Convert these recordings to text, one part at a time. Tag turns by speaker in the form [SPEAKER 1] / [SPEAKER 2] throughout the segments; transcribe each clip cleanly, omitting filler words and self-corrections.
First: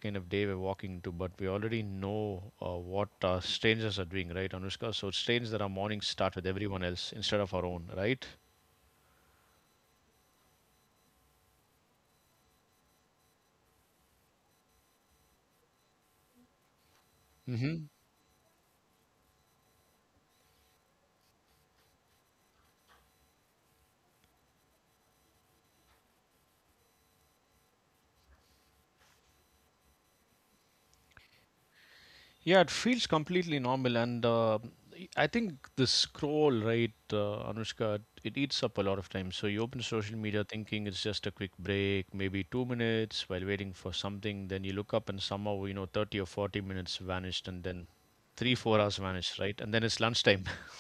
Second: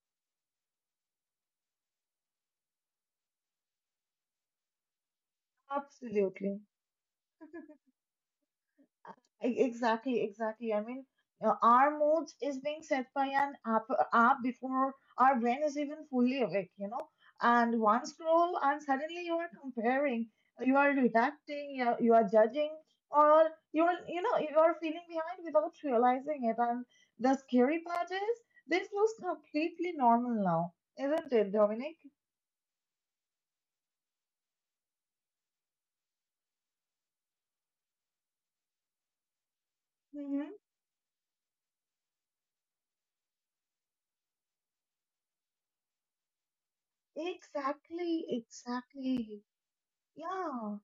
[SPEAKER 1] kind of day we're walking to, but we already know what strangers are doing, right, Anushka? So it's strange that our mornings start with
[SPEAKER 2] absolutely.
[SPEAKER 1] everyone else instead of our own, right?
[SPEAKER 2] Exactly, exactly. Our moods is being set by an app before our brain is even fully awake, you know. And
[SPEAKER 1] hmm
[SPEAKER 2] one scroll, and suddenly you are comparing, you are reacting, you are judging, or you are, you know, you are feeling behind without realizing it. And the scary part is, this looks completely normal now, isn't it, Dominic?
[SPEAKER 1] Yeah, it feels completely normal, and I think the scroll, right, Anushka, it eats up a lot of time. So you open social media
[SPEAKER 2] Mm-hmm.
[SPEAKER 1] thinking it's just a quick break, maybe 2 minutes while waiting for something. Then you look up, and somehow you know 30 or 40 minutes vanished, and then
[SPEAKER 2] Exactly,
[SPEAKER 1] three, 4 hours
[SPEAKER 2] exactly.
[SPEAKER 1] vanished, right? And then it's lunchtime
[SPEAKER 2] Yeah.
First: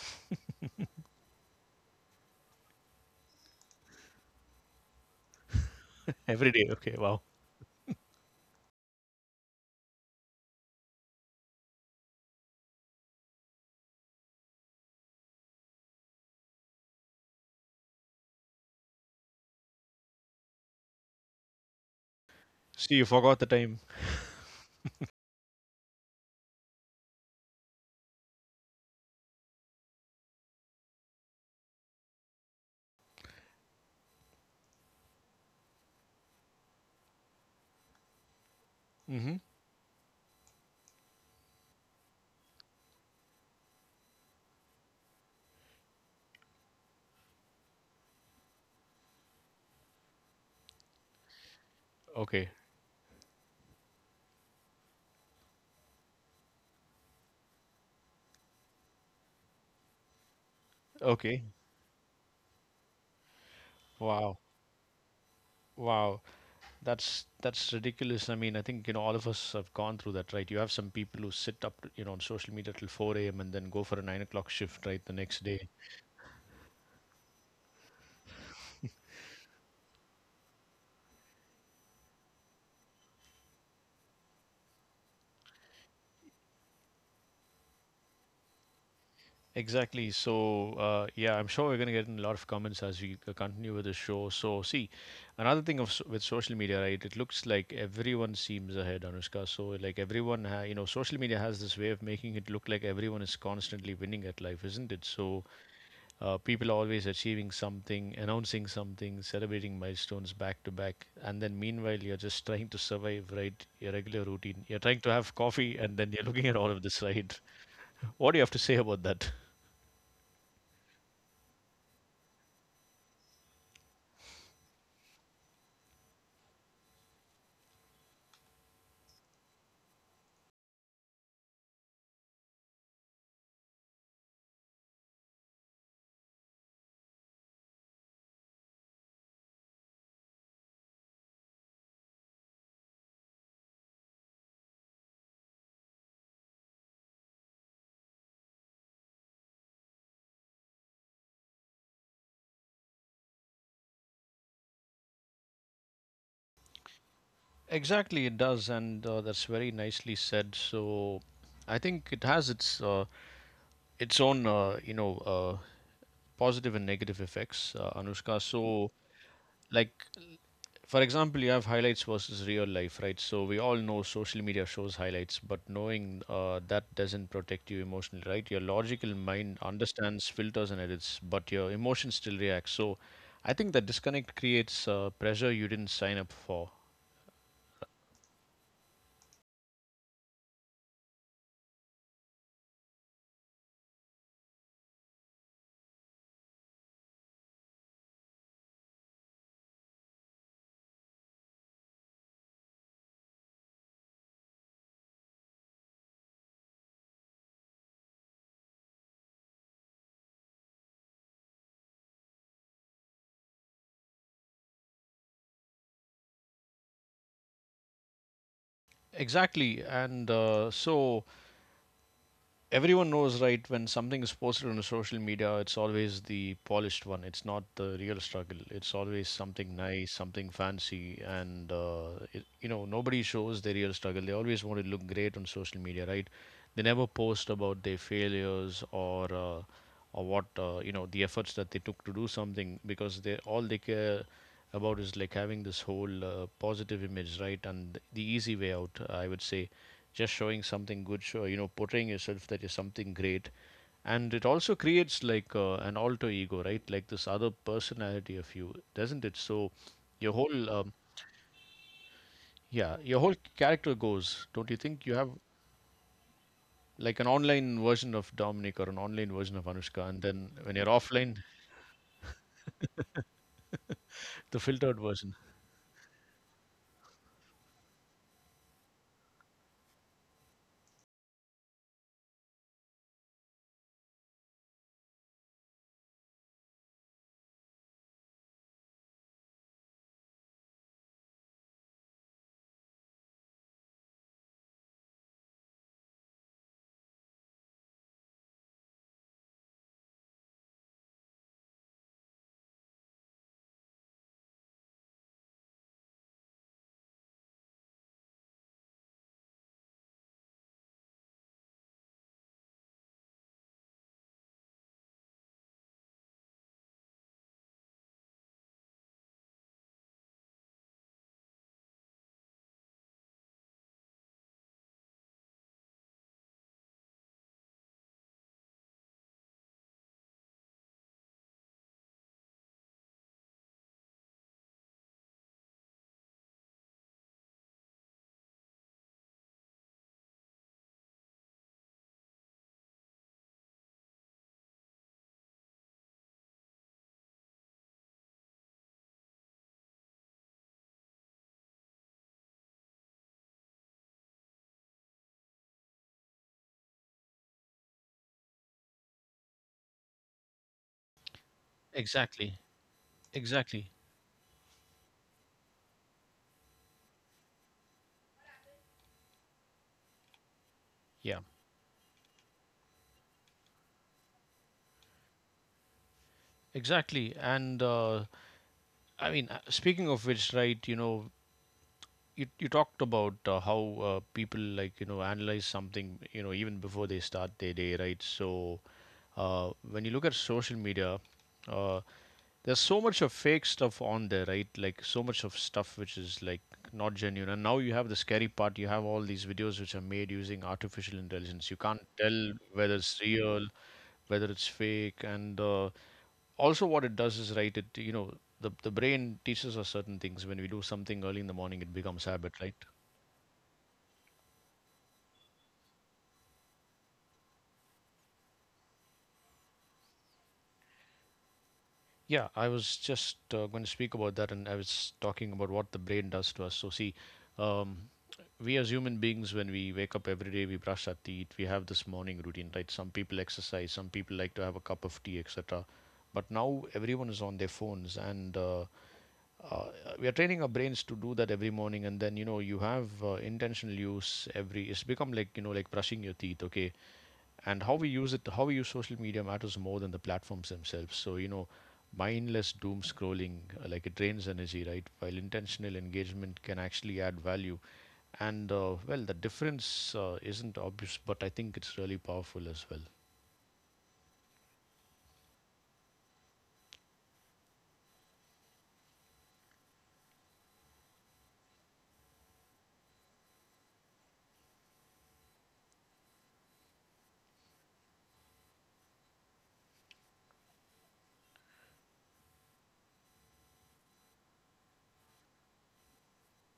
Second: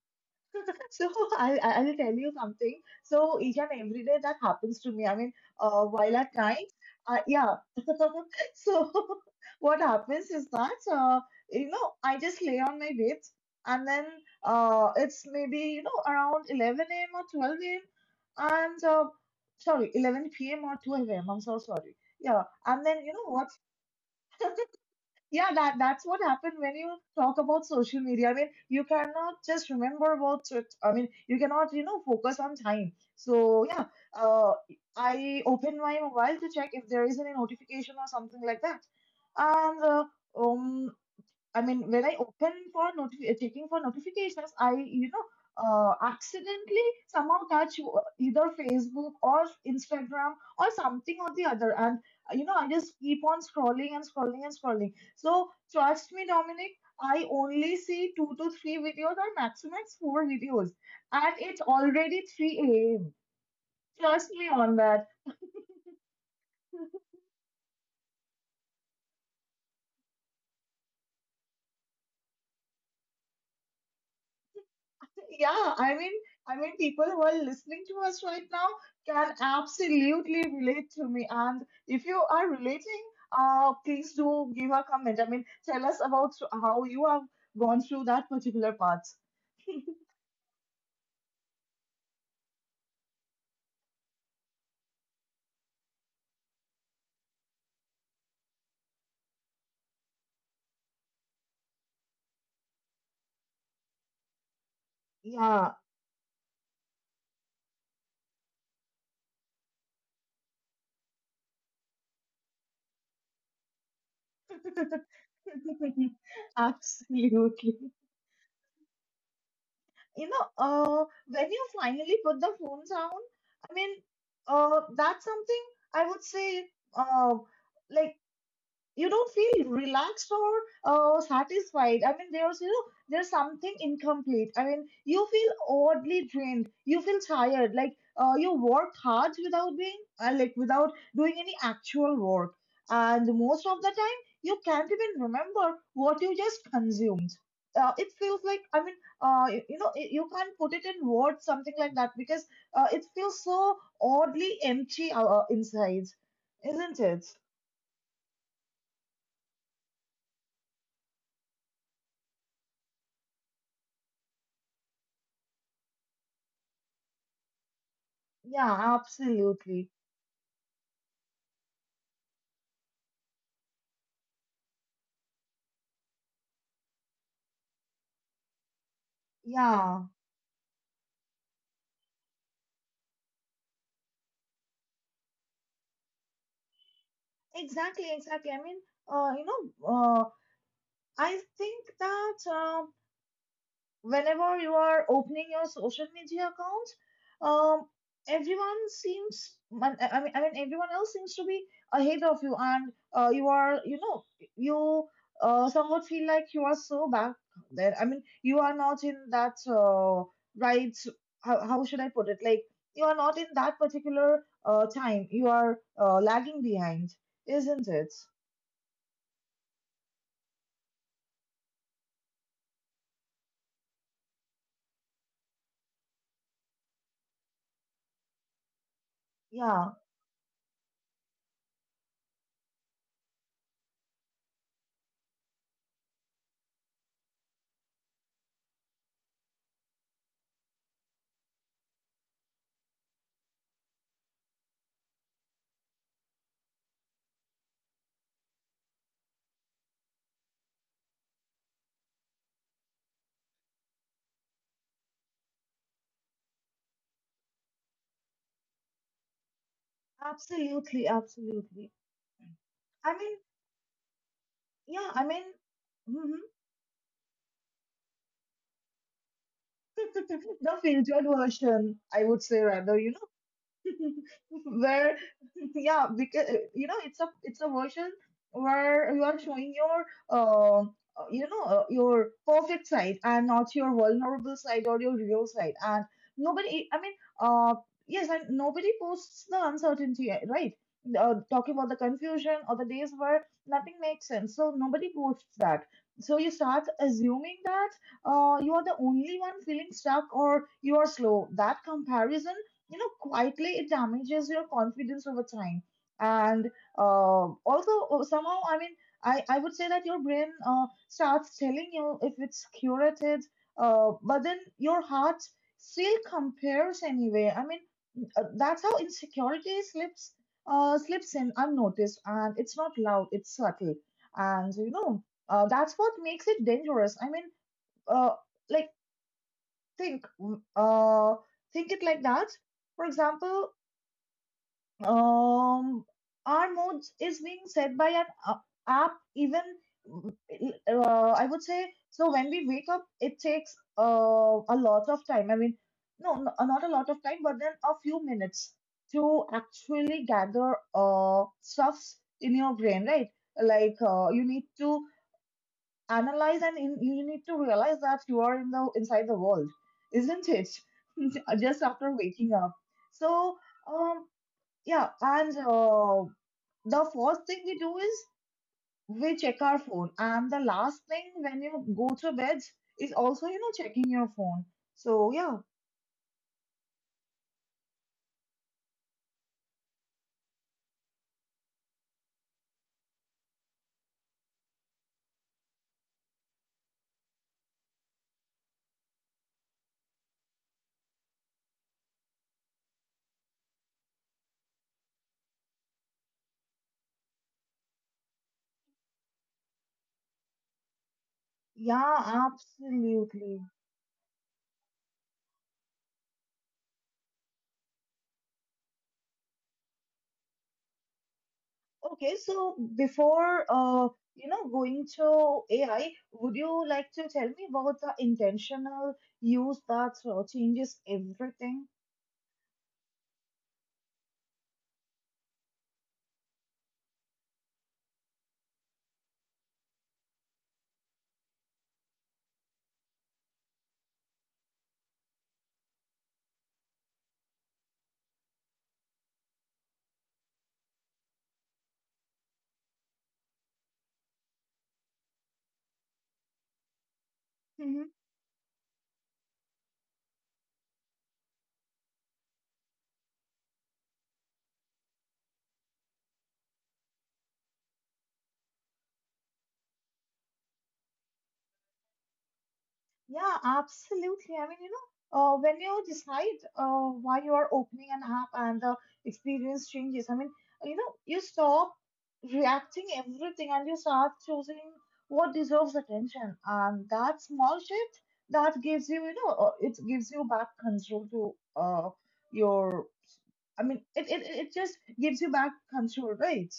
[SPEAKER 2] So I'll tell you something. So each and every day that happens to me. While at
[SPEAKER 1] every day.
[SPEAKER 2] night,
[SPEAKER 1] Okay, wow.
[SPEAKER 2] yeah. So what happens is that, I just lay on my bed, and then it's maybe, you know, around 11 a.m. or 12 a.m. and, uh, sorry, 11 p.m. or 12 a.m. I'm so sorry. Yeah. And
[SPEAKER 1] See,
[SPEAKER 2] then,
[SPEAKER 1] you
[SPEAKER 2] you know
[SPEAKER 1] forgot the
[SPEAKER 2] what?
[SPEAKER 1] time.
[SPEAKER 2] Yeah, that's what happened. When you talk about social media, I mean, you cannot just remember about it. I mean, you cannot, you know, focus on time. So yeah, uh, I open my mobile to check if there is any notification or something like that.
[SPEAKER 1] Mm-hmm.
[SPEAKER 2] And uh, um I mean, when I open for checking for notifications, I, you know, accidentally somehow touch either Facebook or Instagram or something or the other. And, uh, you
[SPEAKER 1] Okay,
[SPEAKER 2] know, I just keep on scrolling and scrolling and scrolling. So, trust me, Dominic, I only see two to three videos, or maximum four videos. And
[SPEAKER 1] okay,
[SPEAKER 2] it's already 3 a.m. Trust
[SPEAKER 1] wow,
[SPEAKER 2] me on that.
[SPEAKER 1] wow. That's ridiculous. I mean, I think you know all of us have gone through that, right? You have some people who sit up, to, you know, on social media till 4 a.m. and then go for a 9 o'clock shift, right, the next day.
[SPEAKER 2] Yeah, I mean, I mean, people who are listening to us right now can absolutely relate to me. And if you are relating, please do give a comment. I mean, tell us about how you have gone through that particular part.
[SPEAKER 1] Exactly. So, yeah, I'm sure we're going to get in a lot of comments as we continue with the show. So, see, another thing of with social media, right? It looks like everyone seems ahead, Anushka. So, like everyone, you know, social media has this way of making it look like everyone is constantly winning at life, isn't it? So,
[SPEAKER 2] Yeah.
[SPEAKER 1] people are always achieving something, announcing something, celebrating milestones back to back, and then meanwhile you're just trying to survive, right? Your regular routine. You're trying to have coffee, and then you're looking at all of this, right?
[SPEAKER 2] Absolutely.
[SPEAKER 1] What do you have to say about that?
[SPEAKER 2] You know, when you finally put the phone down, I mean, that's something I would say, uh, like, you don't feel relaxed or satisfied. I mean, there's, you know, there's something incomplete. I mean, you feel oddly drained. You feel tired. Like, you worked hard without being, without doing any actual work. And most of the time, you can't even remember what you just consumed. It feels like, I mean, you know, you can't put it in words, something like that, because it feels so oddly empty inside, isn't it?
[SPEAKER 1] Exactly, it does, and that's very nicely said. So, I think it has its own positive and negative effects, Anushka.
[SPEAKER 2] Yeah,
[SPEAKER 1] So,
[SPEAKER 2] absolutely.
[SPEAKER 1] like. For example, you have highlights versus real life, right? So we all know social media shows highlights, but knowing that doesn't protect you emotionally, right? Your logical mind
[SPEAKER 2] Yeah,
[SPEAKER 1] understands, filters, and edits, but your emotion still reacts. So I think that disconnect creates pressure you didn't sign up for.
[SPEAKER 2] exactly, exactly. Uh, you know, uh, I think that, whenever you are opening your social media accounts, um, everyone seems, I mean, everyone else seems to be ahead of you, and you are, you know, you somewhat feel like you are so back there. I mean, you are not in that, right. How should I put it? Like, you are not in that particular time. You are lagging behind, isn't it?
[SPEAKER 1] Exactly. And so everyone knows, right, when something is posted on the social media, it's always the polished one, it's not the real struggle, it's always something
[SPEAKER 2] Yeah,
[SPEAKER 1] nice, something fancy, and you know, nobody shows their real struggle, they always want to look great on social media, right? They never post about their failures or or what you know, the efforts that they took to do something, because they all they care about is like having this whole positive image, right? And the easy way out, I would say, just showing something good, show, you know, portraying yourself that you're something great. And it also creates like an alter ego, right? Like this other personality of you, doesn't it? So your whole
[SPEAKER 2] absolutely, absolutely.
[SPEAKER 1] yeah,
[SPEAKER 2] I
[SPEAKER 1] your whole
[SPEAKER 2] mean,
[SPEAKER 1] character goes. Don't you think
[SPEAKER 2] yeah,
[SPEAKER 1] you
[SPEAKER 2] I
[SPEAKER 1] have
[SPEAKER 2] mean. Mhm.
[SPEAKER 1] like an online version of Dominic or an online version of Anushka, and then
[SPEAKER 2] The
[SPEAKER 1] when you're
[SPEAKER 2] filtered
[SPEAKER 1] offline,
[SPEAKER 2] version, I would say rather, you
[SPEAKER 1] the filtered
[SPEAKER 2] where
[SPEAKER 1] version.
[SPEAKER 2] yeah, because you know, it's a version where you are showing your uh your perfect side, and not your vulnerable side or your real side. And nobody, I mean uh yes, and nobody posts the uncertainty, right, talking about the confusion or the days where nothing makes sense. So nobody posts that. So you start assuming that you are the only one feeling stuck, or you are slow. That comparison, you know, quietly it damages your confidence over time. And also, somehow, I mean, I would say that your brain starts telling you if it's curated, but then your heart still compares anyway. I mean, that's how insecurity slips in unnoticed, and it's not loud, it's subtle. And you know, that's what makes it dangerous. Uh, like, think, mm, uh, think it like that. For example, um our moods is being set by an app even, I would say. So when we wake up, it takes a lot of time. I mean no, no uh, not a lot of time, but then a few minutes to actually gather stuffs in your brain, right? Like, you need to you need to realize that you are in the inside the world, isn't it? Just after waking
[SPEAKER 1] Exactly,
[SPEAKER 2] up. so
[SPEAKER 1] exactly,
[SPEAKER 2] um yeah, and the first thing we do is we check our phone, and the last thing
[SPEAKER 1] yeah,
[SPEAKER 2] when you go to bed is also, you know, checking your phone. So yeah,
[SPEAKER 1] exactly. And I mean, speaking of which, right? You know, you talked about how people like you know analyze something, you know, even before they start their day, right? So when you look at social media. Uh, There's so much of fake stuff on there, right? Like so much of stuff which is like not genuine. And now you have the scary part. You have all these videos which are made using artificial intelligence. You can't
[SPEAKER 2] yeah,
[SPEAKER 1] tell whether it's
[SPEAKER 2] absolutely.
[SPEAKER 1] real, whether it's fake, and also what it does is right. It you know the brain teaches us certain things. When we do something early in the morning, it becomes
[SPEAKER 2] Okay,
[SPEAKER 1] habit, right?
[SPEAKER 2] so before going to AI, would you like to tell me about the intentional use that changes everything?
[SPEAKER 1] Yeah, I was just going to speak about that, and I was talking about what the brain does to us. So, see, um, we as human beings, when we wake up every day, we brush our teeth, we have this morning routine, right? Some people exercise, some people like to have a cup of tea, etc. But now everyone is on their phones, and uh, we are training our brains to do that every morning. And then you know you have intentional use every. It's become like you know like brushing your teeth, okay? And how
[SPEAKER 2] Mm-hmm.
[SPEAKER 1] we use it, how we use social media matters more than the platforms themselves. So you know mindless doom scrolling, like it drains energy, right, while intentional engagement can actually add value. And well, the difference isn't obvious, but I think it's really powerful as well.
[SPEAKER 2] Yeah, absolutely. When you decide why you are opening an app, and the experience changes, I mean, you know, you stop reacting everything, and you start choosing what deserves attention. And that small shift that gives you, you know, it gives you back control to uh, your. I mean, it just gives you back control, right?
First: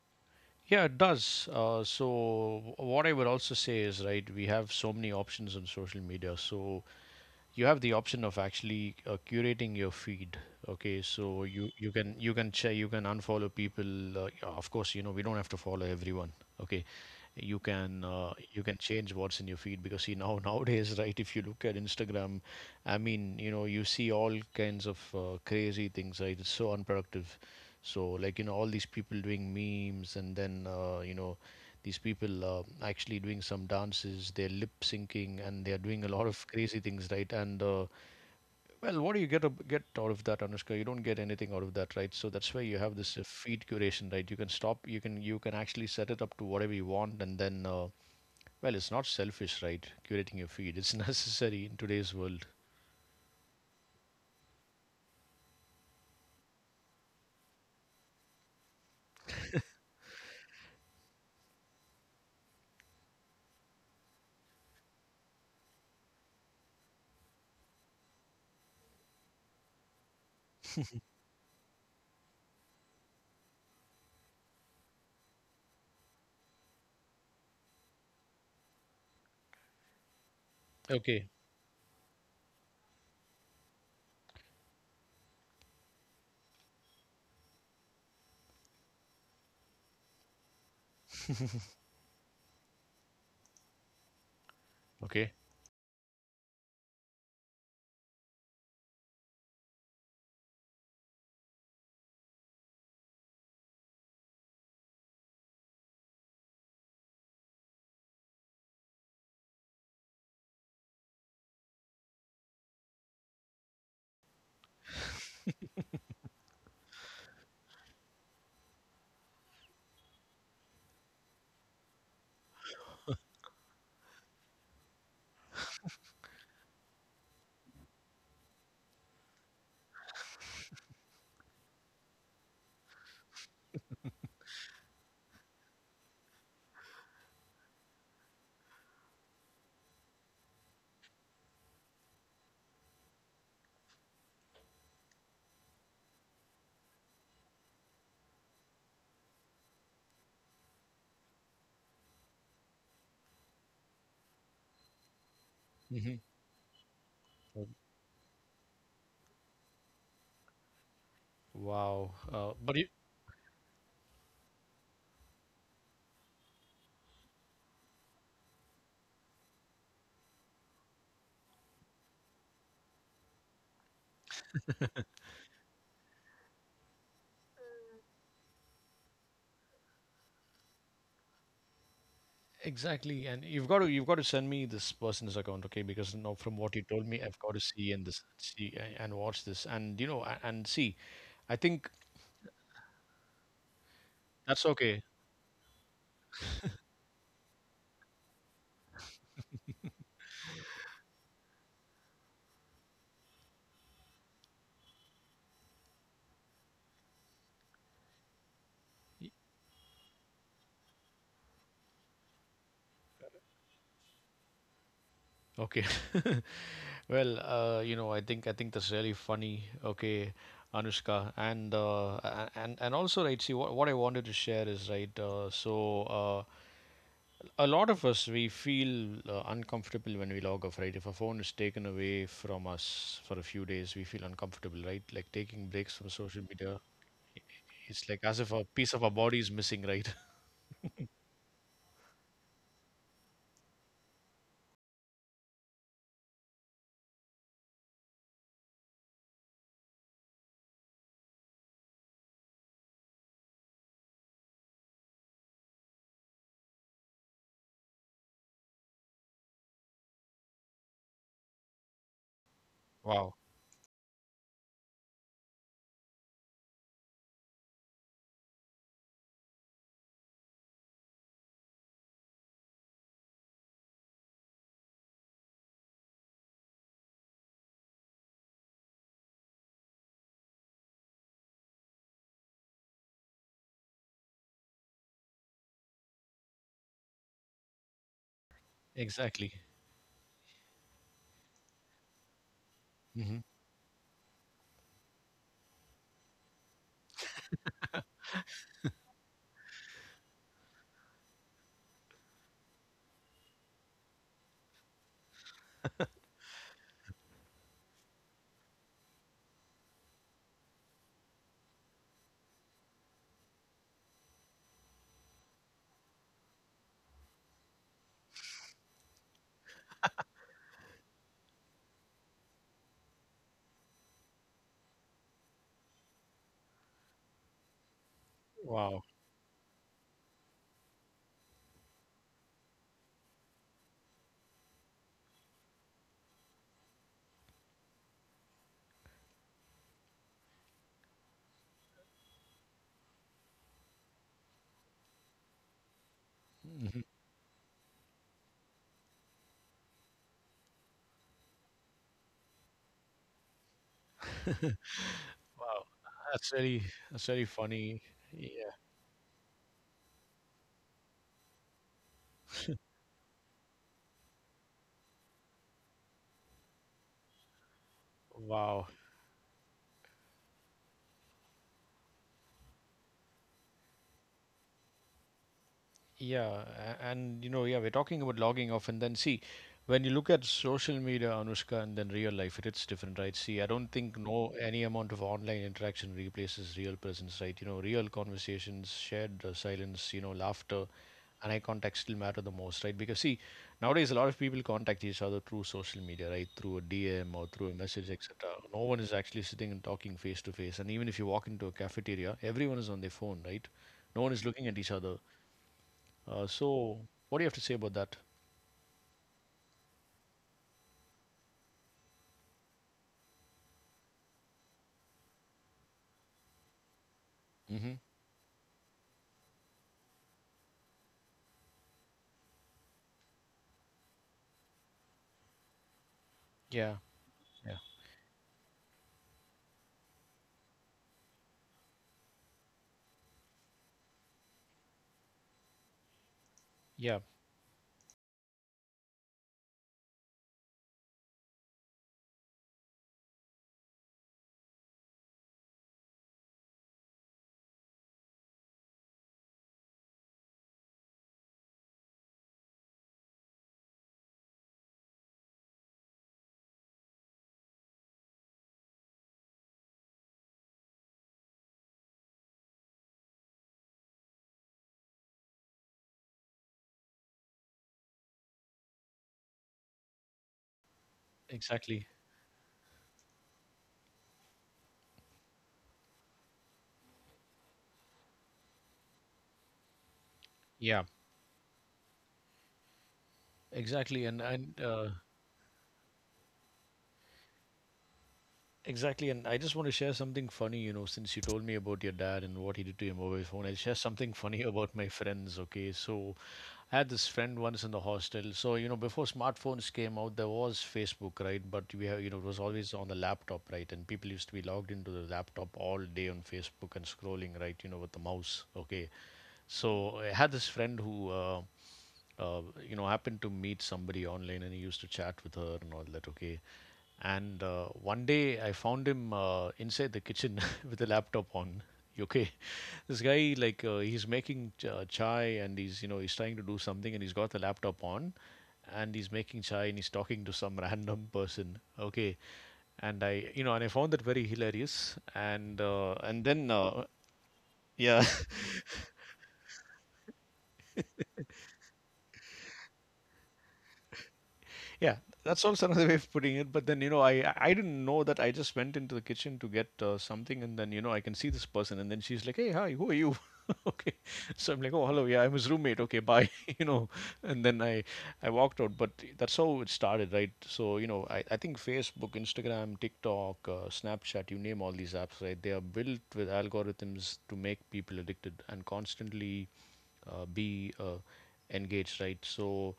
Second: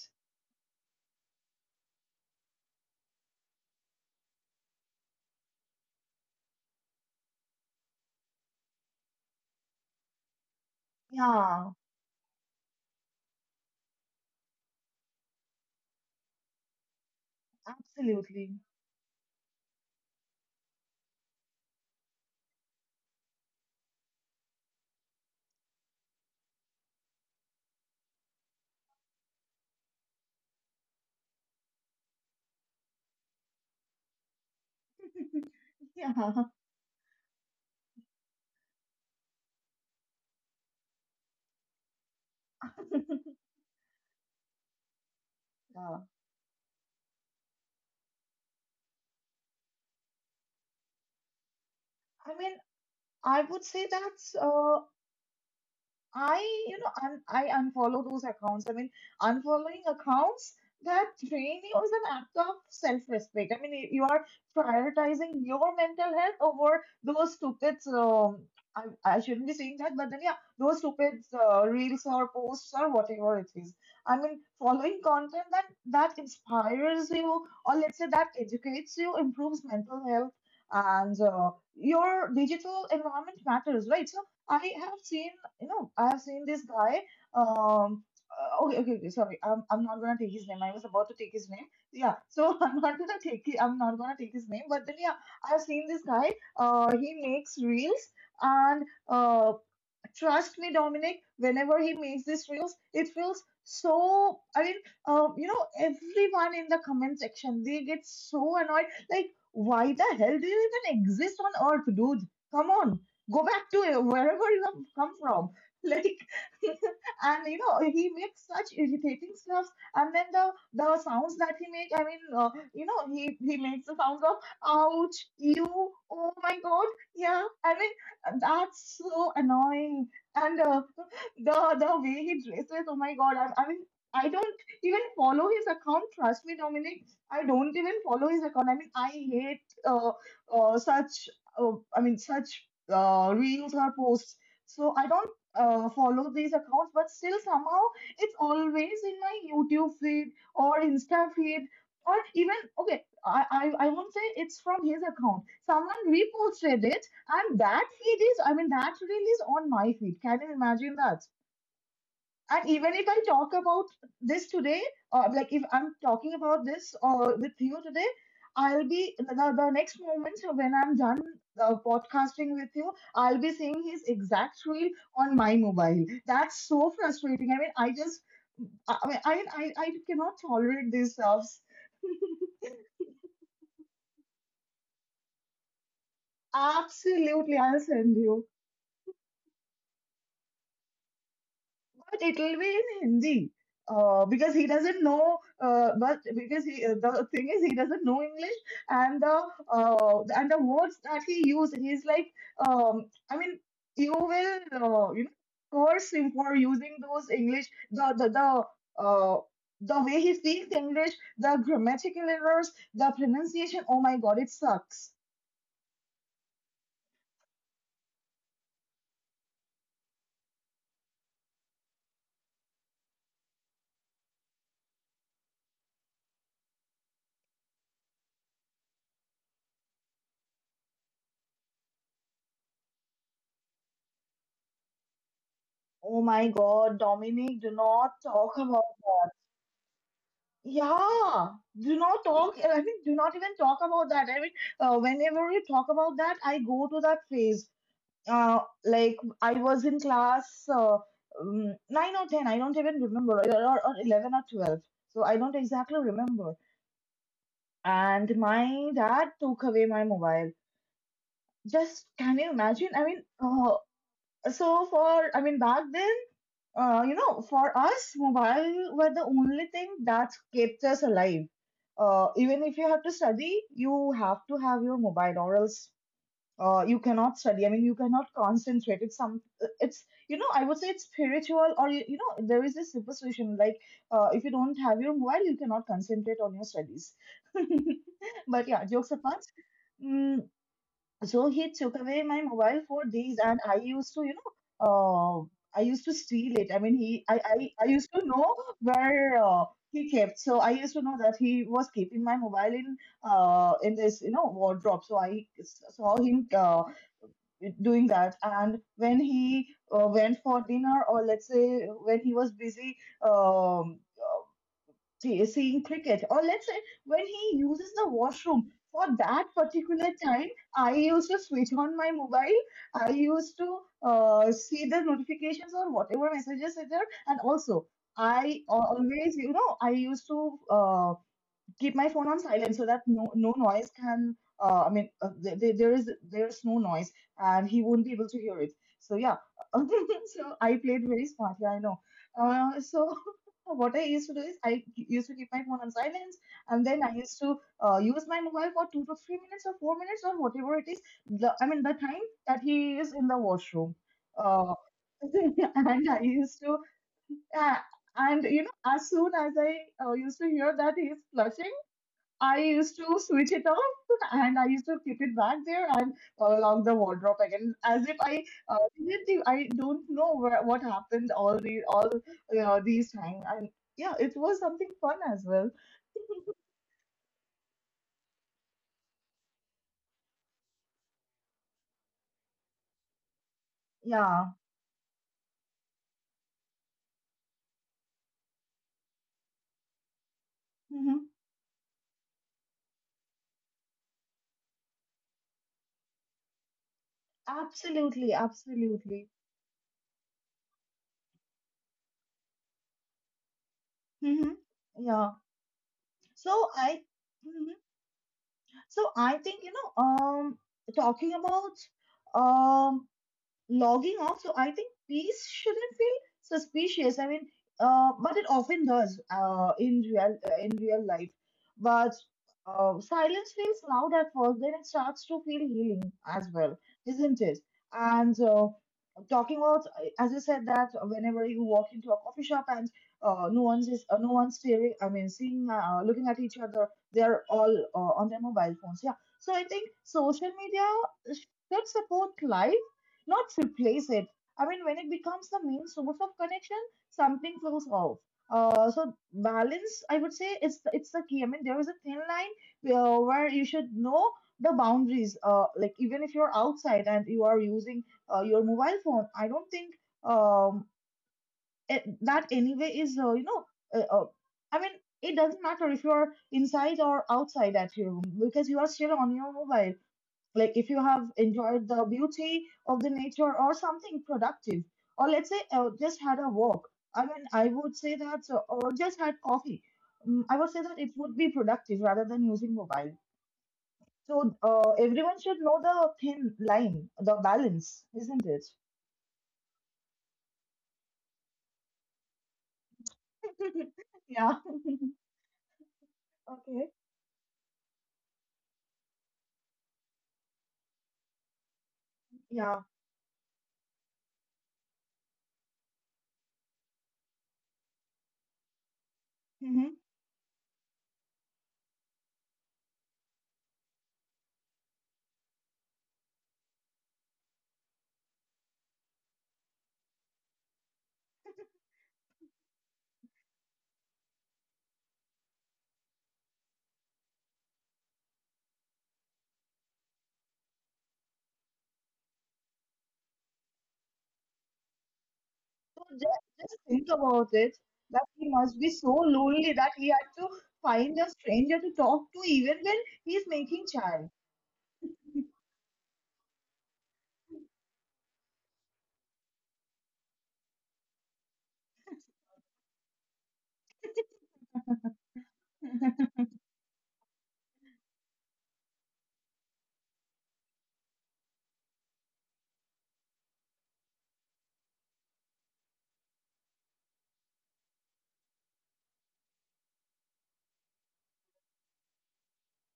[SPEAKER 1] Yeah, it does. So, what I would also say is, right, we have so many options on social media. So, you have the option of actually curating your feed. Okay, so you
[SPEAKER 2] Yeah,
[SPEAKER 1] you can you can che you can unfollow people, yeah, of course, you know, we don't have to follow everyone. Okay,
[SPEAKER 2] absolutely.
[SPEAKER 1] you can change what's in your feed, because see now nowadays, right, if you look at Instagram, I mean you know you see all kinds of crazy things, right? It's so unproductive. So like you know all these people doing memes and then you know these people actually doing some dances, they're lip syncing, and they're doing a
[SPEAKER 2] Yeah.
[SPEAKER 1] lot of crazy things, right? And well, what do you get out of that, Anushka? You don't get anything out of that, right? So that's why you have this feed curation, right? You can stop, you can actually
[SPEAKER 2] Yeah.
[SPEAKER 1] set it up to whatever you want, and then well, it's not selfish, right? Curating your feed, it's necessary in today's
[SPEAKER 2] I
[SPEAKER 1] world.
[SPEAKER 2] mean, I would say that's I, you know, I unfollow those accounts. I mean, unfollowing accounts that drain you is an act of self-respect. I mean, you are prioritizing your mental health over those stupid. I shouldn't be saying that, but then yeah, those stupid reels or posts or whatever it is. I mean, following content that inspires you, or let's say that educates you, improves mental health, and
[SPEAKER 1] Okay.
[SPEAKER 2] your digital environment matters, right? So I have seen, you know, I have seen this guy. Um, okay, okay, okay, sorry. I'm not gonna take his name. I was about to take his name. Yeah, so I'm not gonna take it. I'm not gonna take his name. But then yeah,
[SPEAKER 1] Okay.
[SPEAKER 2] I have seen this guy. He makes reels, and trust me, Dominic, whenever he makes these reels, it feels so. I mean, you know, everyone in the comment section, they get so annoyed. Like, why the hell do you even exist on Earth, dude? Come on, go back to wherever you have come from. Like, and you know, he makes such irritating stuffs. And then the sounds that he makes, you know, he makes the sounds of ouch, you, oh my god, yeah. I mean, and that's so annoying. And the way he dresses, oh my god! I mean, I don't even follow his account. Trust me, Dominic. I don't even follow his account. I mean, I hate uh, such, such reels or posts. So I don't follow these accounts. But still, somehow it's always in my YouTube feed or Insta feed, or even okay. I won't say it's from his account. Someone
[SPEAKER 1] hmm
[SPEAKER 2] reposted it, and that feed is, I mean, that reel is on my feed. Can you imagine that?
[SPEAKER 1] Wow.
[SPEAKER 2] And
[SPEAKER 1] But you,
[SPEAKER 2] even if I talk about this today, or like if I'm talking about this with you today, I'll be the next moment when I'm done podcasting with you, I'll be seeing his exact reel on my mobile. That's so frustrating. I mean, I just, I mean, I cannot tolerate these stuffs.
[SPEAKER 1] exactly, and you've got to send me this person's account, okay? Because now from what you told me, I've got
[SPEAKER 2] Absolutely,
[SPEAKER 1] to
[SPEAKER 2] I'll
[SPEAKER 1] see and
[SPEAKER 2] send you.
[SPEAKER 1] and watch this, and you know and see. I think
[SPEAKER 2] But it will be in Hindi. Because
[SPEAKER 1] that's
[SPEAKER 2] he
[SPEAKER 1] okay.
[SPEAKER 2] doesn't know, but because he, The thing is, he doesn't know English, and the and the words that he used, he's like, I mean, you will, curse him for using those English, the the the
[SPEAKER 1] Y-
[SPEAKER 2] uh, the way he speaks English, the grammatical errors, the pronunciation. Oh my God, it sucks.
[SPEAKER 1] Okay. Well, you know, I think that's really funny. Okay, Anushka, and and also right. See, what I wanted to share is right. A lot of us we feel uncomfortable when we log off, right? If a phone is taken away from us for a few days, we feel uncomfortable, right? Like taking breaks from
[SPEAKER 2] Oh
[SPEAKER 1] social
[SPEAKER 2] my
[SPEAKER 1] media,
[SPEAKER 2] God, Dominic, do
[SPEAKER 1] it's
[SPEAKER 2] not
[SPEAKER 1] like as if
[SPEAKER 2] talk
[SPEAKER 1] a
[SPEAKER 2] about.
[SPEAKER 1] piece of our body is missing, right?
[SPEAKER 2] Yeah, do not talk. I mean, do not even talk about that. I mean, whenever we talk about that, I go to that phase. Like I was in class nine or ten. I don't even remember, or 11 or 12. So I don't exactly remember. And my dad took away my mobile. Just, can you imagine? I mean,
[SPEAKER 1] Wow.
[SPEAKER 2] so for, I mean back then, you know, for us, mobile were the only thing that kept us alive. Even if you have to study, you have to have your mobile, or else you cannot study. I mean, you cannot concentrate. It's, I would say it's spiritual, or you know, there is this superstition like, if you don't have your mobile, you cannot concentrate on your studies. But yeah, jokes apart,
[SPEAKER 1] Exactly.
[SPEAKER 2] mm, so he took away my mobile for days,
[SPEAKER 1] hmm
[SPEAKER 2] and I used to, I used to steal it. I mean, I used to know where he kept. So I used to know that he was keeping my mobile in this, you know, wardrobe. So saw him doing that. And when he went for dinner, or let's say when he was busy, um seeing cricket, or let's say when he uses the washroom. For that particular time, I used to switch on my mobile. I used to see the notifications or whatever messages are there, and also
[SPEAKER 1] wow,
[SPEAKER 2] always, you know, I used to uh keep my phone on silent so that no noise can, I mean, there is no noise and he won't be able to hear it. So yeah. So I played very smartly, I know. So what I used to do is I used to keep my phone on silence, and then I used to use my mobile for 2 to 3 minutes or 4 minutes or whatever it is, the, I mean the time that he is in the washroom. uh,
[SPEAKER 1] wow.
[SPEAKER 2] and I
[SPEAKER 1] That's
[SPEAKER 2] used to,
[SPEAKER 1] very, that's very
[SPEAKER 2] uh,
[SPEAKER 1] funny.
[SPEAKER 2] and you
[SPEAKER 1] Yeah,
[SPEAKER 2] know, as soon as I used to hear that he's flushing, I used to switch it off. And I used to keep it back there and along the wardrobe again, as if I
[SPEAKER 1] wow.
[SPEAKER 2] didn't. I don't know where, what happened all you know, these times. And yeah, it was something fun as well.
[SPEAKER 1] Yeah, and you know, yeah, we're talking about logging off, and then see, when you look at social media, Anushka, and then real life, it is different, right? See, I don't think no
[SPEAKER 2] Yeah,
[SPEAKER 1] any amount of online interaction replaces real presence, right? You know, real conversations, shared silence, you know, laughter,
[SPEAKER 2] hmm.
[SPEAKER 1] and eye contact still matter the most, right? Because see, nowadays a lot of people contact each other through social media, right? Through a DM or through a message,
[SPEAKER 2] Absolutely,
[SPEAKER 1] etc. No one is
[SPEAKER 2] absolutely.
[SPEAKER 1] actually sitting and talking face to face, and even if you walk into a cafeteria, everyone is on their phone, right? No one is
[SPEAKER 2] Hmm.
[SPEAKER 1] looking at each other.
[SPEAKER 2] Yeah. So
[SPEAKER 1] So,
[SPEAKER 2] I,
[SPEAKER 1] what do you have to say
[SPEAKER 2] mhm.
[SPEAKER 1] about that?
[SPEAKER 2] So I think, you know, talking about um logging off. So I think peace shouldn't feel suspicious. I mean,
[SPEAKER 1] Hmm
[SPEAKER 2] but it often does, in real life. But silence feels loud at first, then it starts to feel healing as well,
[SPEAKER 1] Yeah,
[SPEAKER 2] isn't it?
[SPEAKER 1] yeah,
[SPEAKER 2] And talking about, as you said, that whenever you walk into a coffee shop and no one's is, no one's staring. I mean, seeing, looking at each other,
[SPEAKER 1] yeah,
[SPEAKER 2] they're all on their mobile phones. Yeah. So I think social media should support life, not replace it. I mean, when it becomes the main source of connection, something flows off. So balance, I would say, it's the key. I mean, there is a thin line where you should know the boundaries. Like, even if you're outside and you are using your mobile phone, I don't think um it, that anyway is, uh, uh, I mean, it doesn't matter if you're inside or outside at your room, because you are still on your mobile. Like, if you have enjoyed the
[SPEAKER 1] exactly.
[SPEAKER 2] beauty of the nature or something productive, or let's say just had a walk, I would say that, or just had coffee, I would say that
[SPEAKER 1] Yeah,
[SPEAKER 2] it would be productive rather than using mobile.
[SPEAKER 1] exactly. And
[SPEAKER 2] So
[SPEAKER 1] and uh,
[SPEAKER 2] everyone should know the thin line, the balance, isn't it?
[SPEAKER 1] exactly. And I just want to share something funny. You know, since you told me about your dad and what he did to your mobile phone, I'll share something
[SPEAKER 2] Yeah.
[SPEAKER 1] funny about my friends. Okay, so
[SPEAKER 2] Okay.
[SPEAKER 1] I had this friend once in the hostel. So you know, before smartphones came out, there was Facebook, right? But we have, you know, it was
[SPEAKER 2] Yeah.
[SPEAKER 1] always on the laptop, right? And people used to be logged into the laptop all day on Facebook and scrolling, right? You know, with the mouse. Okay,
[SPEAKER 2] Hmm.
[SPEAKER 1] so I had this friend who. Uh, you know, happened to meet somebody online, and he used to chat with her and all that, okay. And 1 day I found him inside the kitchen with a laptop on. You okay, this guy, like he's making chai, and he's you know he's trying to do something and he's got the laptop on, and he's making chai and he's talking to some random person. Okay, and I found that very hilarious,
[SPEAKER 2] So
[SPEAKER 1] and then
[SPEAKER 2] just think about it, that
[SPEAKER 1] yeah.
[SPEAKER 2] he must be so lonely that he had to find a stranger to talk to even when he's making chai.
[SPEAKER 1] Yeah, that's also another way of putting it. But then, you know, I didn't know that. I just went into the kitchen to get something, and then, you know, I can see this person, and then she's like, "Hey, hi, who are you?" Okay, so I'm like, "Oh, hello, yeah, I'm his roommate. Okay, bye," you know, and then I walked out. But that's how it started, right? So you know, I think Facebook, Instagram, TikTok, Snapchat, you name all these apps, right? They are built with algorithms to make people addicted and constantly be uh, engaged, right? So,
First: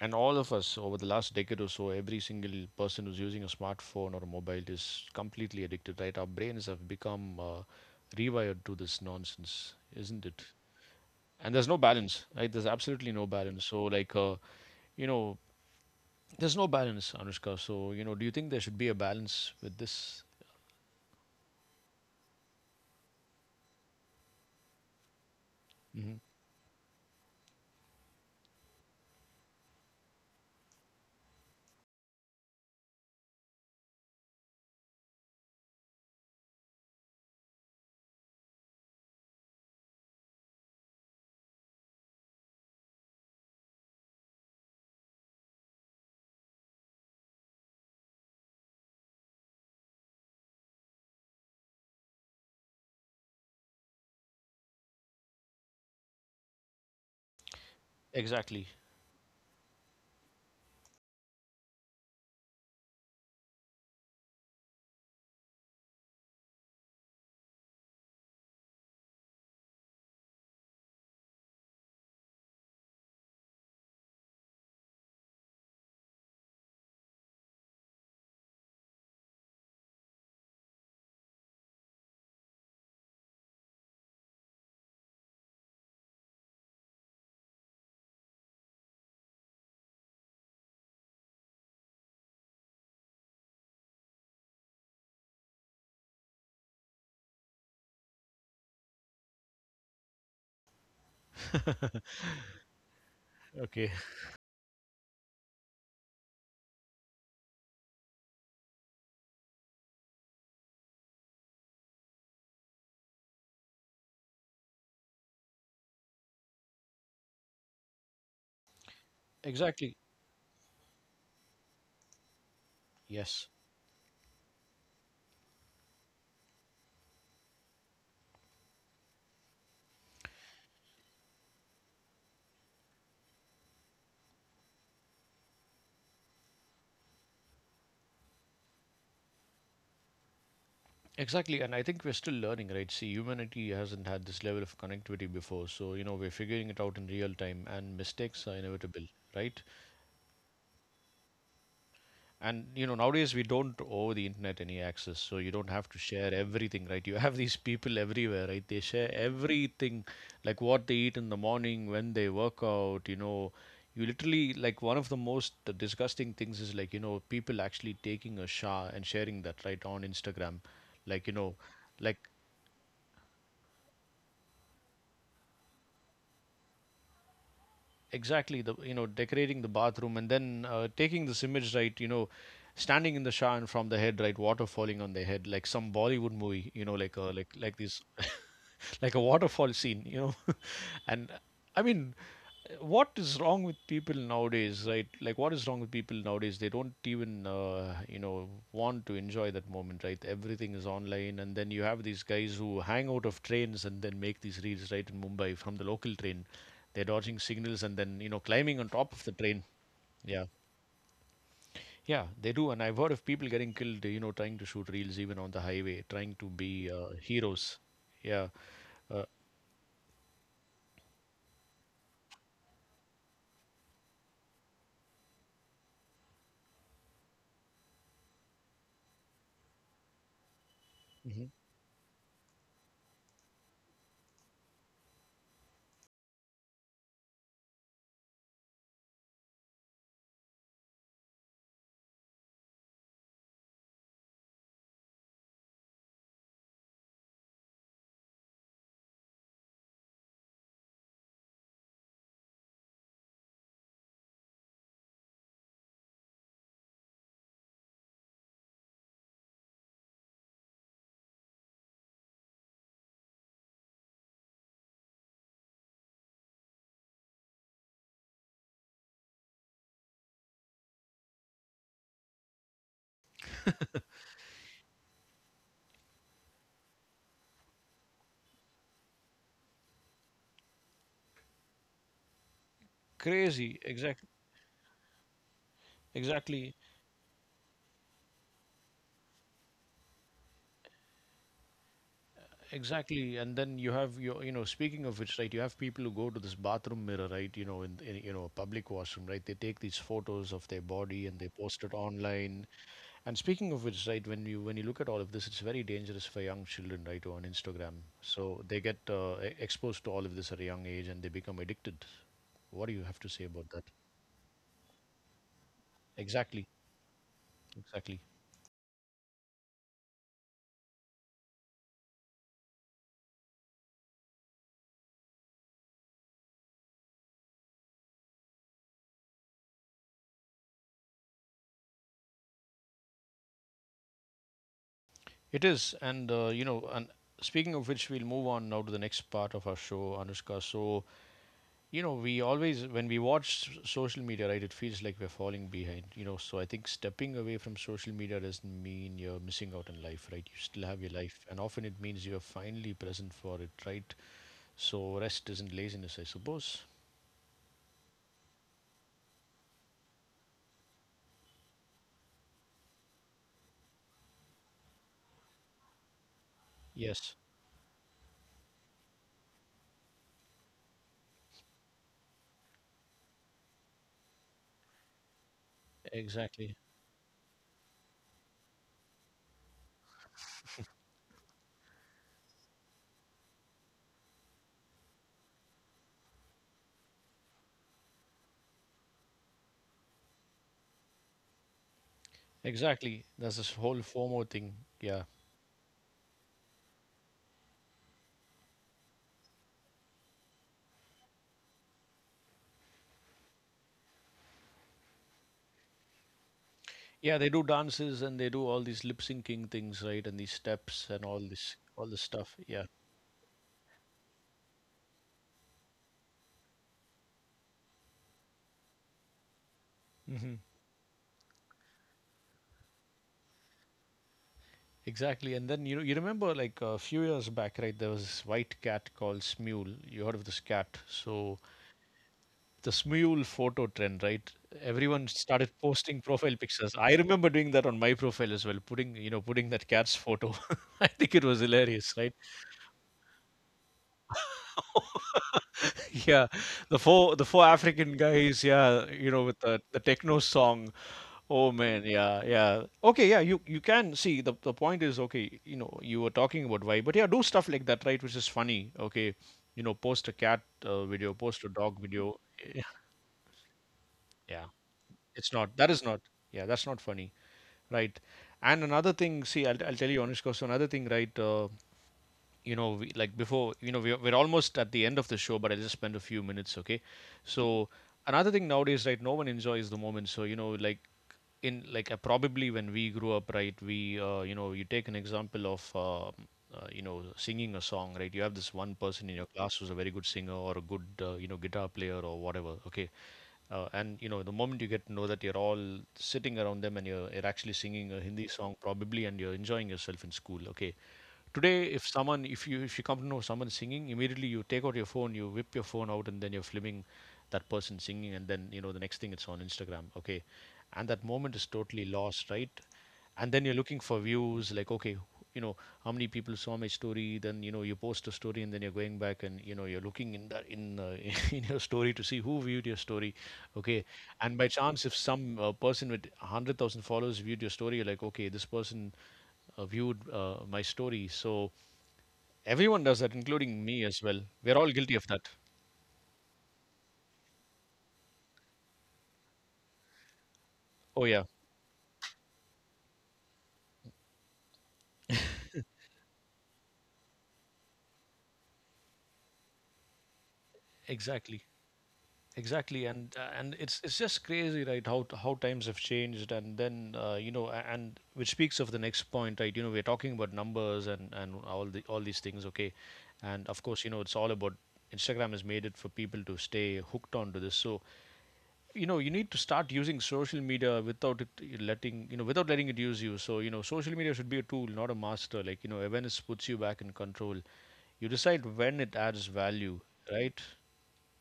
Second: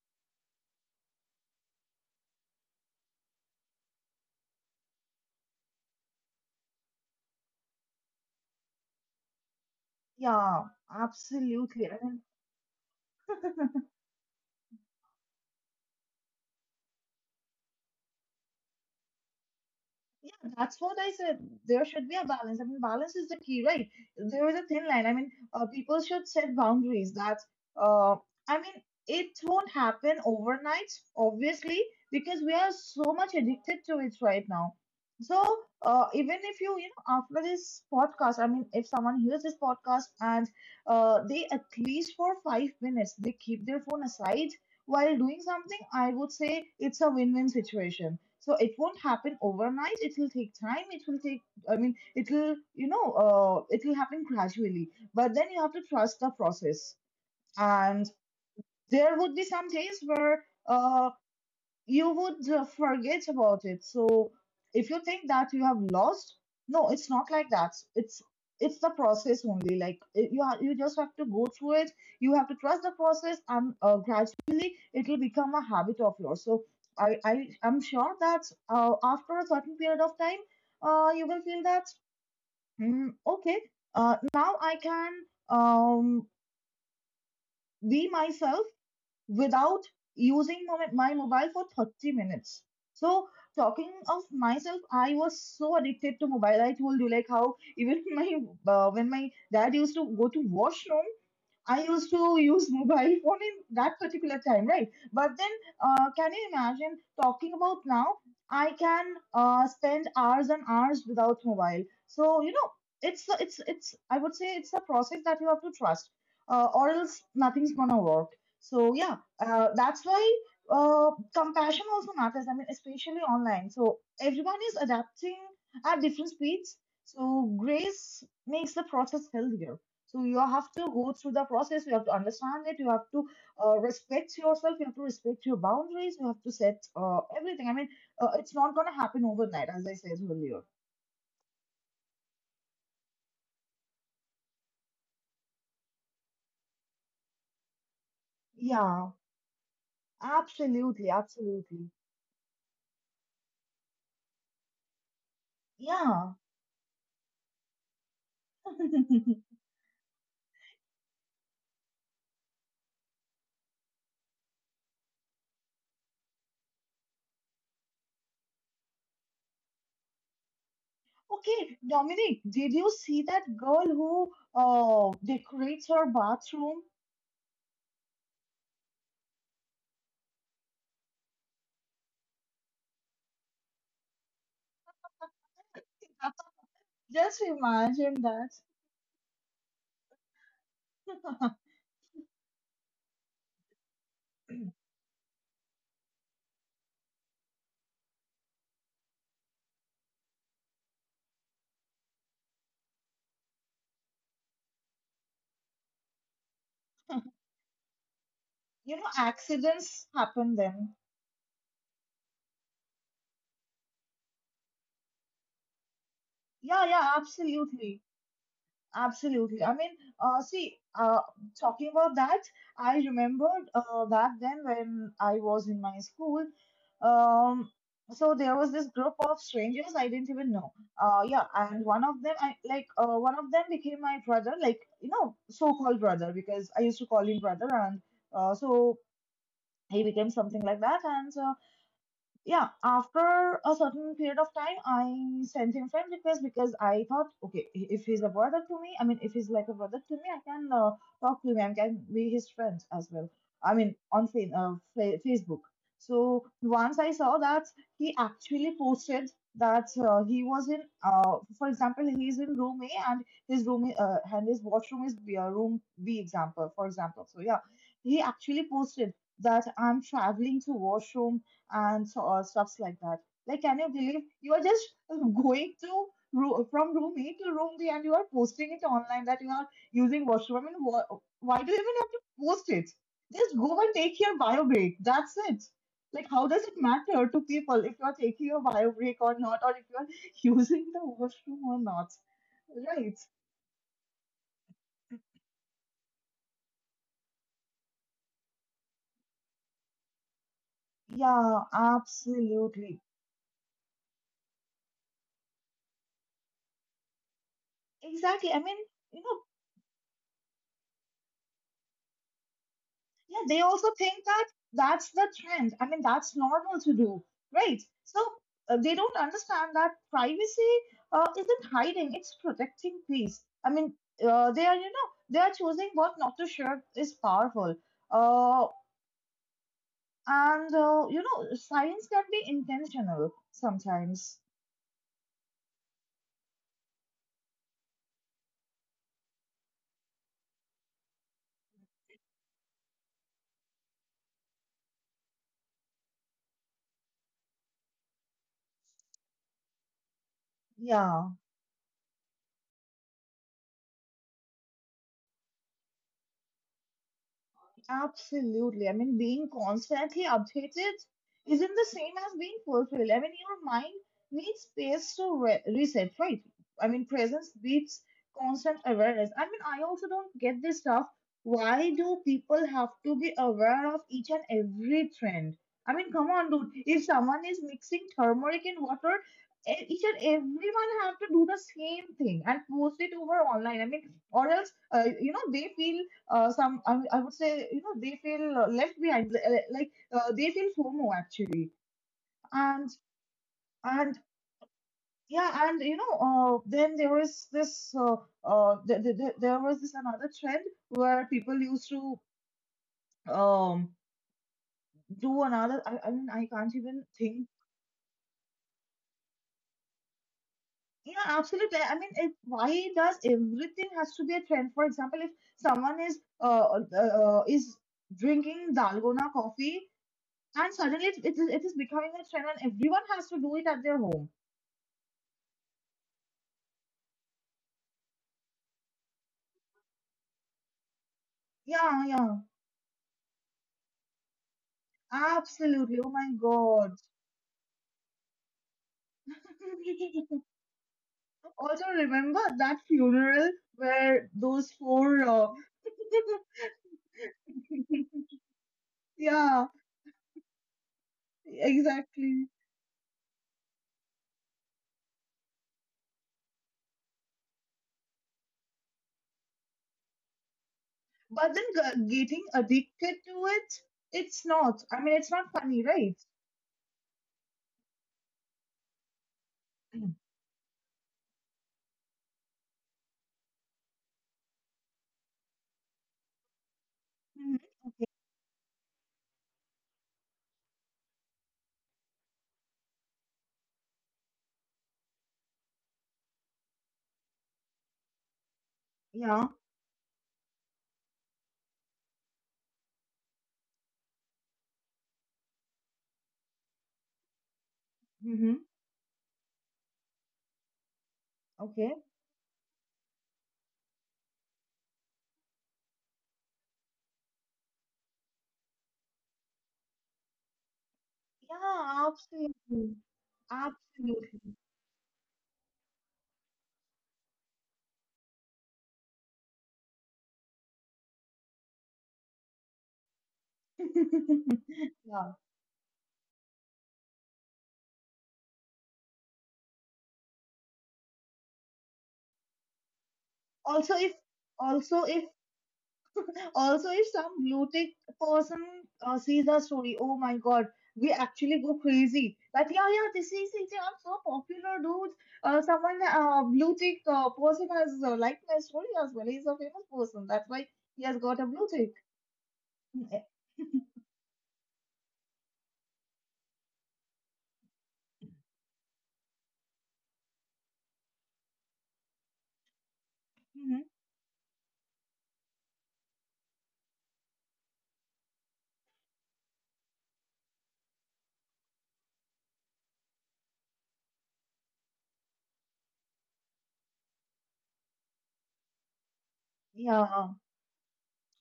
[SPEAKER 1] and all of us over the last decade or so, every single person who's using a smartphone or a mobile is completely addicted, right? Our brains have become rewired to this nonsense, isn't it?
[SPEAKER 2] Yeah,
[SPEAKER 1] And there's no
[SPEAKER 2] absolutely. I mean,
[SPEAKER 1] balance, right? There's absolutely no balance. So, like, you know, there's no balance, Anushka. So, you know, do you think there should be a balance with this?
[SPEAKER 2] yeah, that's what I said. There should be a balance. I mean, balance is the key, right? There is a thin line. I mean, people
[SPEAKER 1] Hmm.
[SPEAKER 2] should set boundaries. Uh, I mean, it won't happen overnight, obviously, because we are so much addicted to it right now. So, even if you, you know, after this podcast, I mean, if someone hears this podcast and they, at least for 5 minutes, they keep their phone aside while doing something, I would say it's a win-win situation. So it won't happen overnight, it will take time, it will take, it will happen gradually, but then you have to trust the process. And
[SPEAKER 1] Exactly.
[SPEAKER 2] there would be some days where you would forget about it. So if you think that you have lost, no, it's not like that. It's the process only. Like, you just have to go through it. You have to trust the process, and gradually it will become a habit of yours. So I am sure that after a certain period of time, you will feel that, mm, okay, now I can um be myself without using my mobile for 30 minutes. So, talking of myself, I was so addicted to mobile. I told you, like, how even my when my dad used to go to washroom, I used to use mobile phone in
[SPEAKER 1] Okay.
[SPEAKER 2] that particular time, right? But then, can you imagine talking about now? I can spend hours and hours without mobile. So, you know, it's it's. I would say it's a process that you have to trust, or else nothing's gonna work. So yeah,
[SPEAKER 1] Exactly.
[SPEAKER 2] that's why compassion also matters. I mean, especially
[SPEAKER 1] Yes.
[SPEAKER 2] online. So everyone is adapting at different speeds. So grace makes the process healthier. So you have to go through the process. You have to understand it. You have to respect yourself. You have to respect your boundaries. You have to set everything. I mean, it's not going to happen overnight, as I said earlier.
[SPEAKER 1] Exactly, and I think we're still learning, right? See, humanity hasn't had this level of connectivity before, so you know we're figuring it out in real time, and mistakes are inevitable,
[SPEAKER 2] Yeah,
[SPEAKER 1] right?
[SPEAKER 2] absolutely, absolutely.
[SPEAKER 1] And you know nowadays we don't owe the internet any access, so you don't have to
[SPEAKER 2] Yeah.
[SPEAKER 1] share everything, right? You have these people everywhere, right? They share everything, like what they eat in the morning, when they work out, you know. You literally, like, one of the most disgusting things is like, you know, people actually taking a shower and sharing that right on Instagram, like you know,
[SPEAKER 2] Okay,
[SPEAKER 1] like
[SPEAKER 2] Dominic, did you see that girl who decorates her bathroom?
[SPEAKER 1] exactly the, you know, decorating the bathroom and then taking this image, right, you know, standing in the shower, and from the head, right, water falling on their head, like some Bollywood movie, you know, like a
[SPEAKER 2] Just
[SPEAKER 1] like this,
[SPEAKER 2] imagine that.
[SPEAKER 1] like a waterfall scene, you know. And I mean, what is wrong with people nowadays, right? Like, what is wrong with people nowadays? They don't even want to enjoy that moment, right? Everything is online, and then you have these guys who hang out of trains and then make these reels, right, in Mumbai from the local train. They're dodging signals and then, you know, climbing on
[SPEAKER 2] You know,
[SPEAKER 1] top of the train.
[SPEAKER 2] accidents
[SPEAKER 1] Yeah.
[SPEAKER 2] happen then.
[SPEAKER 1] Yeah, they do. And I've heard of people getting killed, you know, trying to shoot reels even on the highway, trying to
[SPEAKER 2] Yeah,
[SPEAKER 1] be
[SPEAKER 2] yeah,
[SPEAKER 1] heroes.
[SPEAKER 2] absolutely.
[SPEAKER 1] Yeah. Uh,
[SPEAKER 2] Absolutely. I mean, uh, see, uh, talking about that, I remembered, back then when I was in my school. Um, so there was this group of strangers I didn't even know.
[SPEAKER 1] mhm.
[SPEAKER 2] Yeah, and one of them, one of them became my brother, like, you know, so-called brother, because I used to call him brother. And so he became something like that. And yeah, after a certain period of time, I sent him friend request, because I thought, okay, if he's a brother to me, I mean, if he's like a brother to me, I can talk to him and can be his friend as well. I mean, on Facebook. So once I saw that he actually posted that he was in, for example, he's in room A and his room, and his washroom is B, room B example, for example. So yeah, he actually posted that, "I'm traveling to washroom," and so stuffs like that. Like, can you believe you are just going to from room A to room B, and you are posting it online that you are using washroom? I mean, why do you even have to post it? Just
[SPEAKER 1] Crazy.
[SPEAKER 2] go and take
[SPEAKER 1] Exactly.
[SPEAKER 2] your bio break. That's it. Like, how does it
[SPEAKER 1] Exactly.
[SPEAKER 2] matter to people if you are taking your bio break or not, or if you are using the washroom or not? Right.
[SPEAKER 1] Exactly. And then you have your, you know, speaking of which, right, you have people who go to this bathroom mirror, right, you know, in, you know, a public washroom, right? They take these photos of their body and they
[SPEAKER 2] Yeah,
[SPEAKER 1] post it online.
[SPEAKER 2] absolutely.
[SPEAKER 1] And speaking of which, right, when you look at all of this, it's very dangerous for young children, right, on Instagram.
[SPEAKER 2] Exactly. I
[SPEAKER 1] So
[SPEAKER 2] mean,
[SPEAKER 1] they get
[SPEAKER 2] you know,
[SPEAKER 1] exposed to all of this at a young age, and they become addicted. What do you have to
[SPEAKER 2] yeah,
[SPEAKER 1] say
[SPEAKER 2] they
[SPEAKER 1] about that?
[SPEAKER 2] also think that that's the trend. I mean, that's
[SPEAKER 1] Exactly,
[SPEAKER 2] normal to do, right? So
[SPEAKER 1] exactly.
[SPEAKER 2] they don't understand that privacy isn't hiding; it's protecting peace. I mean, they are, you know, they are choosing what not to share is powerful. Uh, and you know, science can be intentional sometimes.
[SPEAKER 1] It is, and speaking of which, we'll move on now to the next part of our show, Anushka. So you know, we always, when we watch social media, right, it feels like we're falling behind, you know. So I think stepping away from social media doesn't mean you're missing out on life, right? You still have your
[SPEAKER 2] Yeah.
[SPEAKER 1] life, and often it means you're finally present for it, right? So rest isn't laziness, I suppose.
[SPEAKER 2] Absolutely. I mean, being constantly updated isn't the same as being fulfilled. I mean, your mind needs space to reset, right? I mean,
[SPEAKER 1] Yes.
[SPEAKER 2] presence beats constant awareness. I mean, I also don't get this stuff. Why do people have to be aware of each and every trend? I mean, come on, dude.
[SPEAKER 1] Exactly.
[SPEAKER 2] If someone is mixing turmeric in water, each and everyone have to do the same thing and post it over online. I mean, or else, they feel I would say they feel left behind like they feel FOMO actually. And
[SPEAKER 1] Exactly, that's this whole
[SPEAKER 2] and
[SPEAKER 1] FOMO thing. Yeah,
[SPEAKER 2] And then there was this there was this another trend where people used to, um, do another, I mean I can't even
[SPEAKER 1] yeah, they
[SPEAKER 2] think.
[SPEAKER 1] do dances and they do all these lip syncing things, right, and these steps and
[SPEAKER 2] Yeah,
[SPEAKER 1] all this,
[SPEAKER 2] absolutely. I
[SPEAKER 1] all
[SPEAKER 2] mean,
[SPEAKER 1] this stuff.
[SPEAKER 2] why
[SPEAKER 1] Yeah.
[SPEAKER 2] does everything has to be a trend? For example, if someone is drinking dalgona coffee. And suddenly it is becoming a trend and everyone has to do it at their home.
[SPEAKER 1] Exactly. And then, you know, you remember like a few years back, right? There was this white cat called Smule. You heard of this cat? So
[SPEAKER 2] Yeah, yeah.
[SPEAKER 1] the Smule photo trend, right? Everyone started
[SPEAKER 2] Absolutely. Oh
[SPEAKER 1] posting
[SPEAKER 2] my
[SPEAKER 1] profile pictures.
[SPEAKER 2] God.
[SPEAKER 1] I remember doing that on my profile as well, putting, you know, putting that cat's photo. I think it was
[SPEAKER 2] Also,
[SPEAKER 1] hilarious, right?
[SPEAKER 2] remember that funeral where those four
[SPEAKER 1] Yeah, the four African guys, yeah, you know, with
[SPEAKER 2] yeah,
[SPEAKER 1] the techno song. Oh man, yeah,
[SPEAKER 2] exactly.
[SPEAKER 1] yeah. Okay, yeah, you can see the point is, okay, you know, you were talking about why, but yeah, do stuff like that, right? Which is funny. Okay, you know, post a cat video,
[SPEAKER 2] But then
[SPEAKER 1] post a dog video.
[SPEAKER 2] getting
[SPEAKER 1] Yeah,
[SPEAKER 2] addicted to it, it's
[SPEAKER 1] yeah,
[SPEAKER 2] not. I mean, it's not
[SPEAKER 1] it's not.
[SPEAKER 2] funny,
[SPEAKER 1] That is
[SPEAKER 2] right?
[SPEAKER 1] not. Yeah, that's not funny, right? And another thing, see, I'll tell
[SPEAKER 2] Mm.
[SPEAKER 1] you honest, because another thing, right? You know we, like before, you know, we're almost at the end of the show, but I just spent a few minutes, okay.
[SPEAKER 2] Mhm.
[SPEAKER 1] So another thing nowadays, right, no one enjoys the moment. So you know, like, in, like probably when we grew up, right, we you take an example of you know, singing a song, right? You have this one person in your
[SPEAKER 2] Yeah.
[SPEAKER 1] class who's a very good singer or a good guitar player or whatever, okay. And you know, the moment you get to know that, you're all sitting around them and you're actually singing a Hindi
[SPEAKER 2] Mm-hmm.
[SPEAKER 1] song probably, and you're enjoying yourself in school. Okay, today
[SPEAKER 2] Okay.
[SPEAKER 1] if someone, if you come to know someone singing, immediately you take out your phone, you whip your phone out, and then you're filming that person singing, and then you know the next thing it's on Instagram. Okay, and that moment is totally
[SPEAKER 2] Yeah,
[SPEAKER 1] lost, right?
[SPEAKER 2] absolutely.
[SPEAKER 1] And then you're looking for
[SPEAKER 2] Absolutely.
[SPEAKER 1] views, like, okay, you know, how many people saw my story? Then, you know, you post a story, and then you're going back, and you know, you're looking in that, in in your story to see who viewed your story, okay. And by chance, if
[SPEAKER 2] Yeah.
[SPEAKER 1] some person with 100,000 followers viewed your story, you're like, okay, this person viewed my story. So everyone does that, including
[SPEAKER 2] Also,
[SPEAKER 1] me
[SPEAKER 2] if
[SPEAKER 1] as well. We're all
[SPEAKER 2] also
[SPEAKER 1] guilty
[SPEAKER 2] if
[SPEAKER 1] of that.
[SPEAKER 2] Also, if some blue tick person sees the story, oh my God, we
[SPEAKER 1] Oh yeah.
[SPEAKER 2] actually go crazy. Like, yeah, yeah, this is it. Yeah, I'm so popular, dude. Someone, blue tick person has liked my story as well. He's a famous person. That's why he has got a
[SPEAKER 1] Exactly.
[SPEAKER 2] blue tick.
[SPEAKER 1] Exactly, and it's just crazy, right? How how times have changed, and then and which speaks of the next point, right? You know, we're talking about numbers and all the, all these things, okay? And of
[SPEAKER 2] Mhm.
[SPEAKER 1] course, you know, it's all about Instagram has made it for people to stay hooked onto this. So you know, you need to start using social media without letting, you know, without letting it use you. So you know, social media should be a tool, not a master. Like, you know, awareness puts you back in control. You decide when it adds value,
[SPEAKER 2] Yeah.
[SPEAKER 1] right?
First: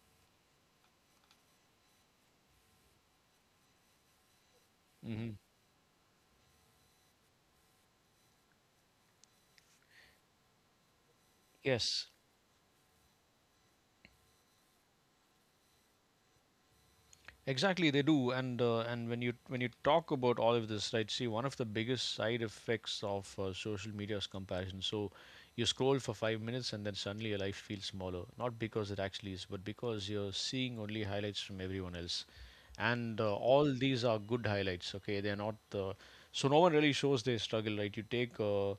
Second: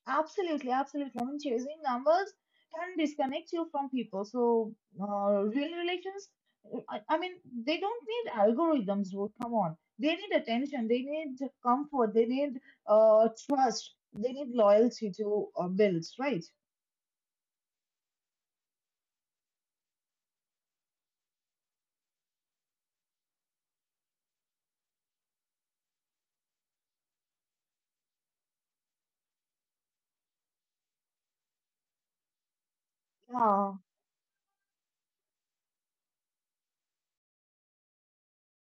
[SPEAKER 2] Absolutely, absolutely. I mean, chasing numbers can disconnect you from people. So,
[SPEAKER 1] Hmm.
[SPEAKER 2] real relations, I mean, they don't need algorithms, bro. Come on. They need attention, they need
[SPEAKER 1] Yes.
[SPEAKER 2] comfort, they need trust, they need loyalty to build, right?
[SPEAKER 1] Exactly, they do, and when you talk about all of this, right? See, one of the biggest side effects of social media is comparison. So, you scroll for 5 minutes, and then suddenly your life feels smaller, not because it actually is, but because you're seeing only highlights from everyone else, and all
[SPEAKER 2] Yeah,
[SPEAKER 1] these are good highlights, okay, they're not so no one really shows their struggle, right? you take uh,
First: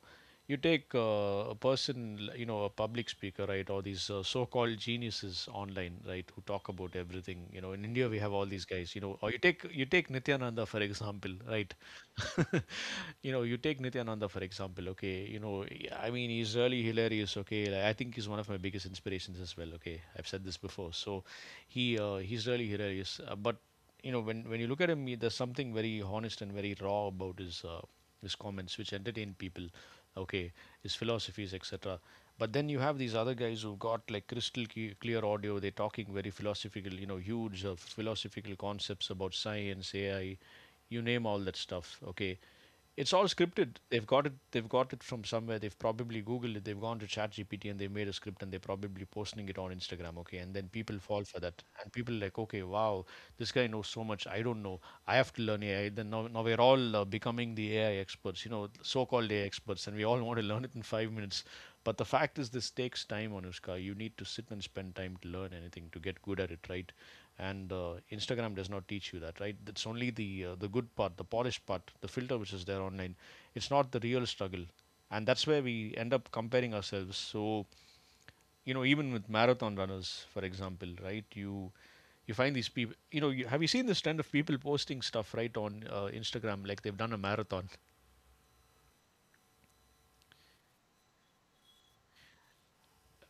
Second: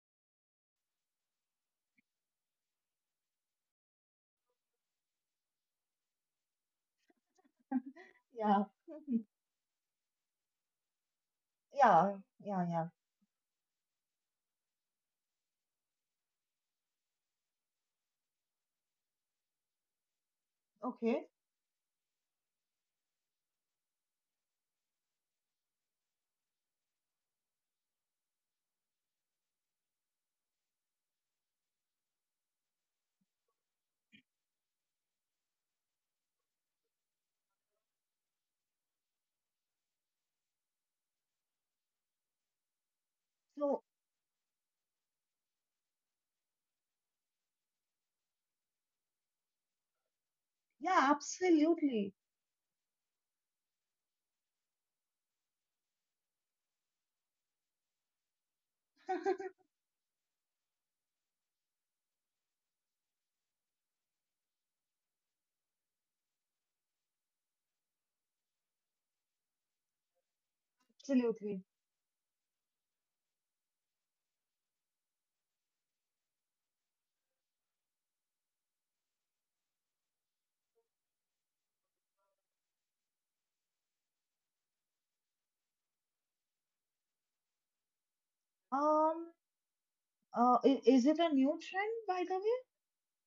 [SPEAKER 1] you take uh, a person, you know, a public speaker, right, or these so-called geniuses online, right, who talk about everything, you know, in India we have all
[SPEAKER 2] yeah,
[SPEAKER 1] these guys, you know. Or you take Nityananda, for example, right?
[SPEAKER 2] yeah, yeah, yeah.
[SPEAKER 1] You know, you take Nityananda, for example. Okay, you know, I mean, he's really hilarious. Okay, like, I think he's one of my biggest inspirations as well, okay. I've said this before. So
[SPEAKER 2] Okay.
[SPEAKER 1] he he's really hilarious. But you know, when you look at him, he, there's something very honest and very raw about his comments, which entertain people. Okay, his philosophies, etc. But then you have these other guys who've got like crystal clear clear audio. They're talking very philosophical, you know, huge philosophical concepts about science, AI, you name all that stuff. Okay, it's all scripted.
[SPEAKER 2] So,
[SPEAKER 1] They've got it. They've got it from somewhere. They've probably Googled it. They've gone to ChatGPT and they've made a script and they're probably posting it on Instagram. Okay, and then people
[SPEAKER 2] yeah,
[SPEAKER 1] fall for that. And people
[SPEAKER 2] absolutely,
[SPEAKER 1] like, okay, wow, this guy knows so much. I don't know. I have to learn AI. Now we're all becoming the AI experts. You know, so-called AI experts, and we all want to learn it in 5 minutes. But the fact is, this takes time, Anushka. You need to sit and spend time to learn anything to get good at it, right? And Instagram does not teach you that, right? That's only the good part, the
[SPEAKER 2] absolutely.
[SPEAKER 1] polished part, the filter which is there online. It's not the real struggle, and that's where we end up comparing ourselves. So, you know, even with marathon runners for example, right? You find these people, you know, have you seen this trend of people posting stuff, right, on Instagram, like they've done a marathon?
[SPEAKER 2] Um, is it a new trend, by the way?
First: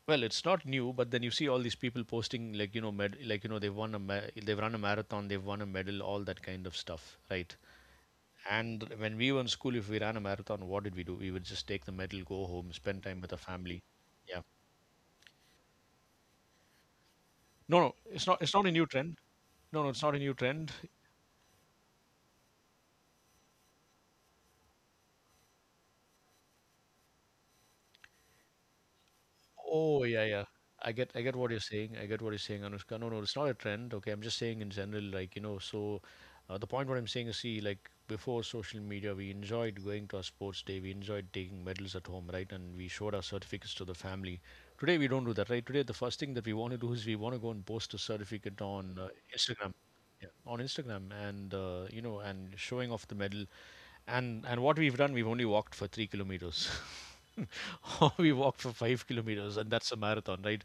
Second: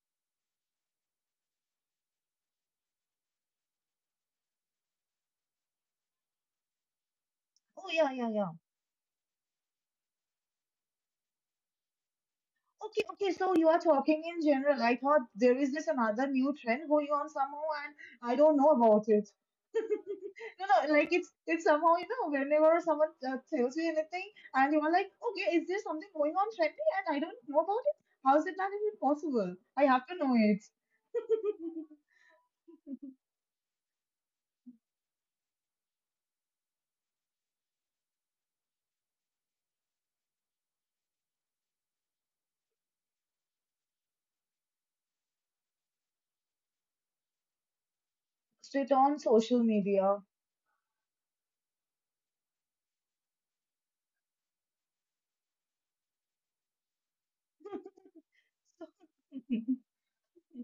[SPEAKER 1] Well, it's not new, but then you see all these people posting like, you know, like, you know, they've they've run a marathon, they've won a medal, all that kind of stuff, right?
[SPEAKER 2] Oh, yeah, yeah, yeah.
[SPEAKER 1] And when we were in school, if we ran a marathon, what did we do? We would just take the medal, go home,
[SPEAKER 2] Okay,
[SPEAKER 1] spend time with
[SPEAKER 2] okay,
[SPEAKER 1] the
[SPEAKER 2] so you
[SPEAKER 1] family.
[SPEAKER 2] are talking in
[SPEAKER 1] Yeah.
[SPEAKER 2] general. I thought there is this another new trend going on somehow,
[SPEAKER 1] No,
[SPEAKER 2] and
[SPEAKER 1] no, it's
[SPEAKER 2] I
[SPEAKER 1] not. It's
[SPEAKER 2] don't
[SPEAKER 1] not
[SPEAKER 2] know
[SPEAKER 1] a new
[SPEAKER 2] about
[SPEAKER 1] trend.
[SPEAKER 2] it.
[SPEAKER 1] No, no, it's not a new
[SPEAKER 2] No,
[SPEAKER 1] trend.
[SPEAKER 2] no, like it's somehow you know whenever someone tells you anything, and you are like, okay, is there something going on trendy, and I don't know about it? How is it not even possible? I
[SPEAKER 1] Oh
[SPEAKER 2] have to
[SPEAKER 1] yeah,
[SPEAKER 2] know
[SPEAKER 1] yeah.
[SPEAKER 2] it
[SPEAKER 1] I get what you're saying. I get what you're saying, Anushka. No, no, it's not a trend. Okay, I'm just saying in general, like you know. So, the point what I'm saying is, see, like before social media, we enjoyed going to our sports day. We enjoyed taking medals at home, right? And we showed our certificates to the family. Today we don't do that, right? Today the first thing that we want to do is we want to go and post a certificate
[SPEAKER 2] straight
[SPEAKER 1] on
[SPEAKER 2] on social
[SPEAKER 1] Instagram.
[SPEAKER 2] media.
[SPEAKER 1] Yeah, on Instagram, and you know, and showing off the medal, and what we've done, we've only walked for 3 kilometers, or we walked for 5 kilometers, and that's a marathon, right?